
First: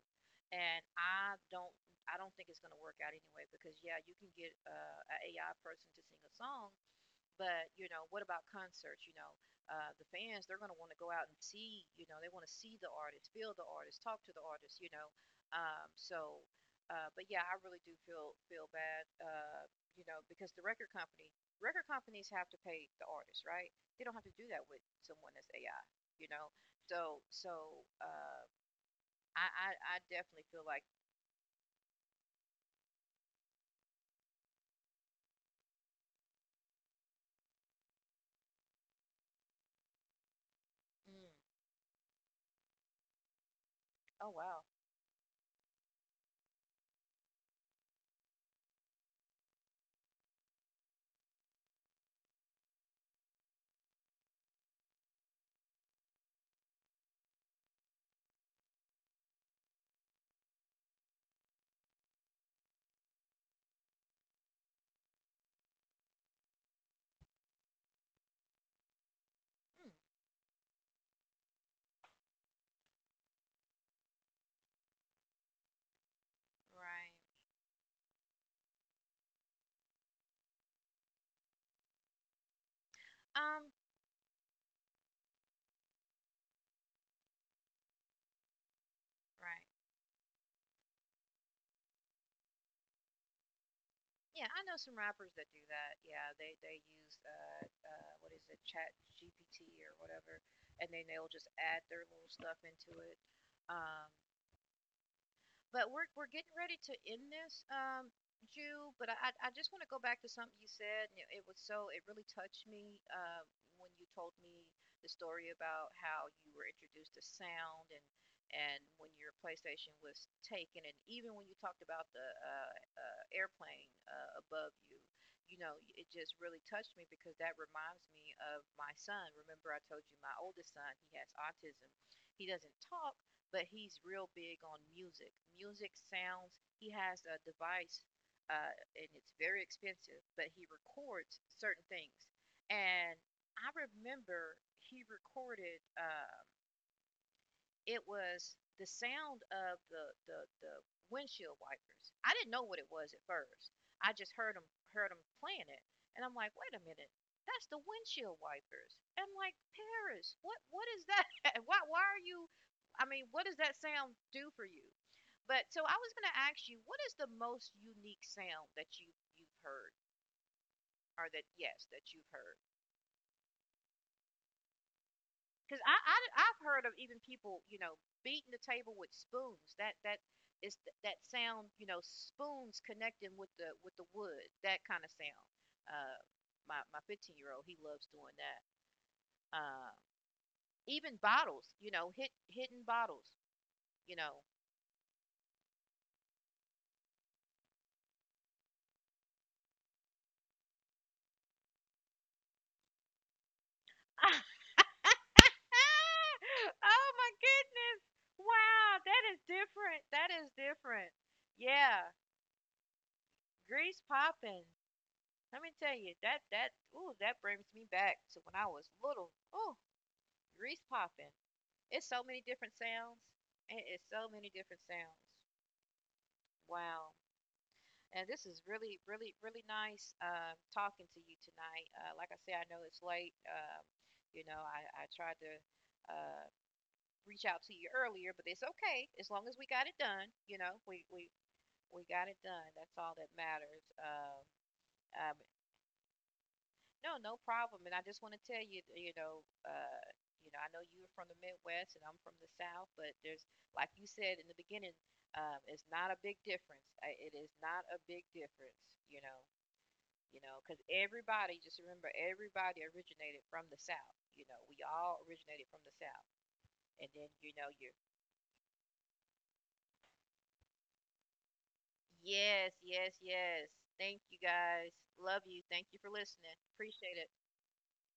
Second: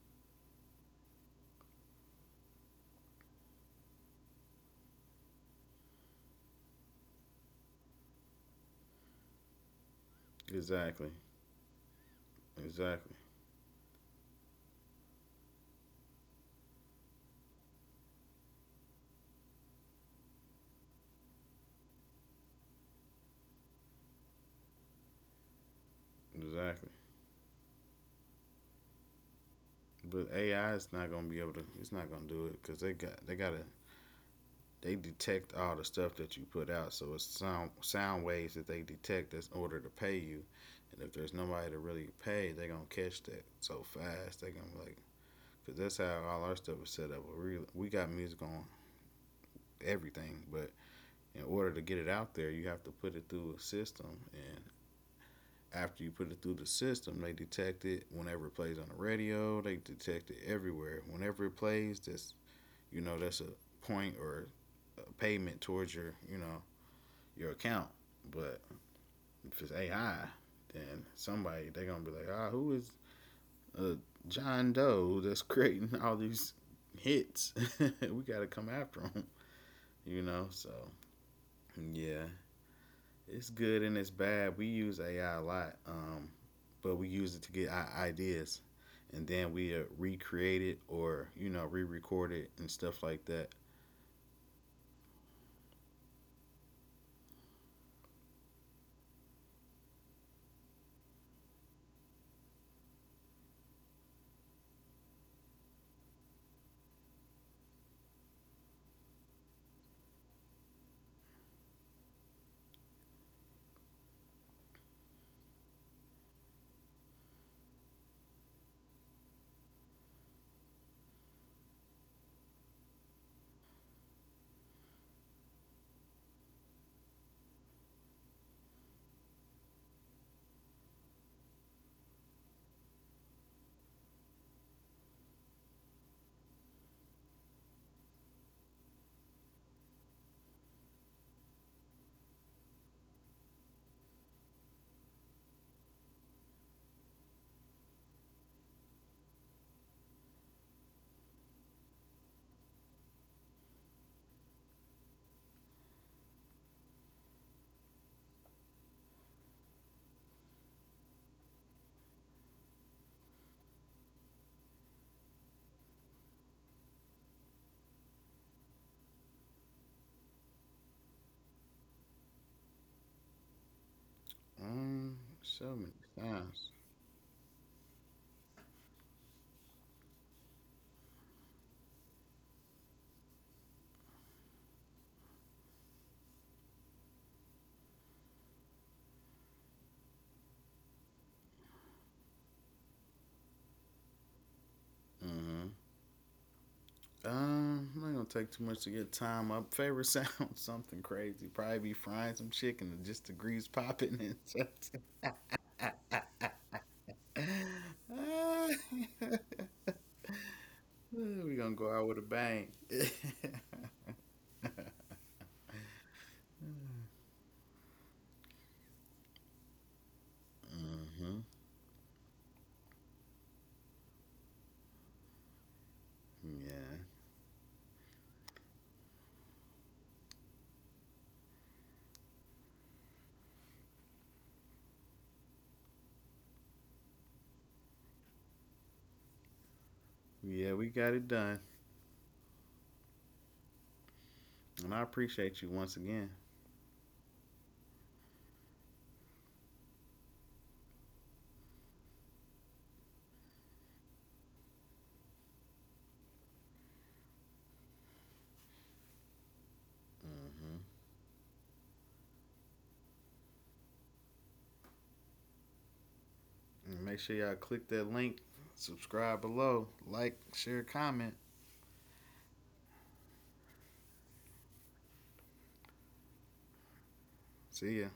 Speaker 1: And I don't think it's going to work out anyway because yeah, you can get an a AI person to sing a song. But you know, what about concerts? You know, the fans they're going to want to go
Speaker 2: Exactly.
Speaker 1: out and see. You know, they want to see the
Speaker 2: Exactly.
Speaker 1: artist, feel the artist, talk to the artist. You know, um, so. But yeah, I really do feel bad. You know, because record companies have to pay the artist, right? They don't have to do that with someone that's AI. You know,
Speaker 2: Exactly.
Speaker 1: so so I
Speaker 2: But
Speaker 1: definitely feel
Speaker 2: AI
Speaker 1: like,
Speaker 2: is not gonna be able to. It's not gonna do it because they got to. They detect all the stuff that you put out. So it's sound waves that they detect that's in order to pay you. And if
Speaker 1: mm,
Speaker 2: there's nobody to really pay, they're gonna catch that so
Speaker 1: oh
Speaker 2: fast. They're
Speaker 1: wow,
Speaker 2: gonna like, cause that's how all our stuff is set up. We got music on everything, but in order to get it out there, you have to put it through a system. And after you put it through the system, they detect it whenever it plays on the radio. They detect it everywhere. Whenever it plays, that's you know that's a point or a payment towards your you know your account. But if it's
Speaker 1: mm,
Speaker 2: AI, then somebody they're gonna be like, ah, who is uh, John Doe that's creating all these
Speaker 1: right,
Speaker 2: hits? We gotta come after him, you know. So yeah, it's
Speaker 1: um,
Speaker 2: good and it's bad. We use AI a lot, but we use it to get our ideas, and then
Speaker 1: right.
Speaker 2: we recreate it or you know re-record it and stuff like that.
Speaker 1: Yeah, I know some rappers that do that. Yeah, they use what is it, Chat GPT or whatever, and then they'll just add their little stuff into it. Um, but we're getting ready to end this, Jew. But I just want to go back to something you said. And It was so it really touched me when you told me the story about how you were introduced to sound and when your PlayStation was taken, and even when you talked about the airplane above you, you know, it just really touched me because that reminds me of my son. Remember, I told you my oldest son he has autism. He doesn't talk, but he's real big on music. Music sounds. He has a device, and it's very expensive, but he records certain things. And I remember he recorded it was the sound of the windshield wipers. I didn't know what it was at first. I just heard them playing it, and I'm like, wait a minute, that's the windshield wipers. And I'm like, Paris, what is that? why are you? I mean, what does that sound do for you? But so I was gonna ask you, what is the most unique sound that you've heard, or that yes, that you've heard?
Speaker 2: Um, so
Speaker 1: Because I
Speaker 2: many
Speaker 1: I've
Speaker 2: times.
Speaker 1: heard of even people you know beating the table with spoons. That is that sound you know spoons connecting with the wood. That kind of sound. Uh, my 15-year-old year old he loves doing that. Uh, even bottles. You know hitting bottles. You know.
Speaker 2: Mm-hmm. Not gonna take too much to get time up. Favorite sound, something crazy. Probably be frying some chicken and just the grease popping and
Speaker 1: Oh
Speaker 2: just,
Speaker 1: my goodness! Wow, that is different. That is different.
Speaker 2: we gonna go out
Speaker 1: Yeah,
Speaker 2: with a bang. Mm-hmm.
Speaker 1: grease popping. Let me tell you that ooh that brings me back to when I was little. Ooh, grease popping. It's so many different sounds. It is so many different sounds.
Speaker 2: Yeah.
Speaker 1: Wow. And this is really, really, really nice talking to you tonight. Like I said, I know it's late. You know, I tried to uh, reach out to you earlier, but it's okay as long as we got it done. You
Speaker 2: Yeah,
Speaker 1: know,
Speaker 2: we
Speaker 1: we
Speaker 2: got it
Speaker 1: we
Speaker 2: done.
Speaker 1: we got it done. That's all that matters.
Speaker 2: And I
Speaker 1: Um,
Speaker 2: appreciate you once again.
Speaker 1: No, no problem. And I just want to tell you, you know, I know you're from the Midwest and I'm from the South, but there's, like you said in the beginning, it's not a big difference. I, it is not a big difference, you know, you know, because everybody, just remember, everybody originated from the South. You know, we all originated from the South,
Speaker 2: And
Speaker 1: and
Speaker 2: make
Speaker 1: then
Speaker 2: sure
Speaker 1: you
Speaker 2: y'all
Speaker 1: know,
Speaker 2: click
Speaker 1: you.
Speaker 2: that link, subscribe below, like, share, comment.
Speaker 1: Yes, yes, yes. Thank you guys. Love you. Thank you for listening. Appreciate it.
Speaker 2: See ya.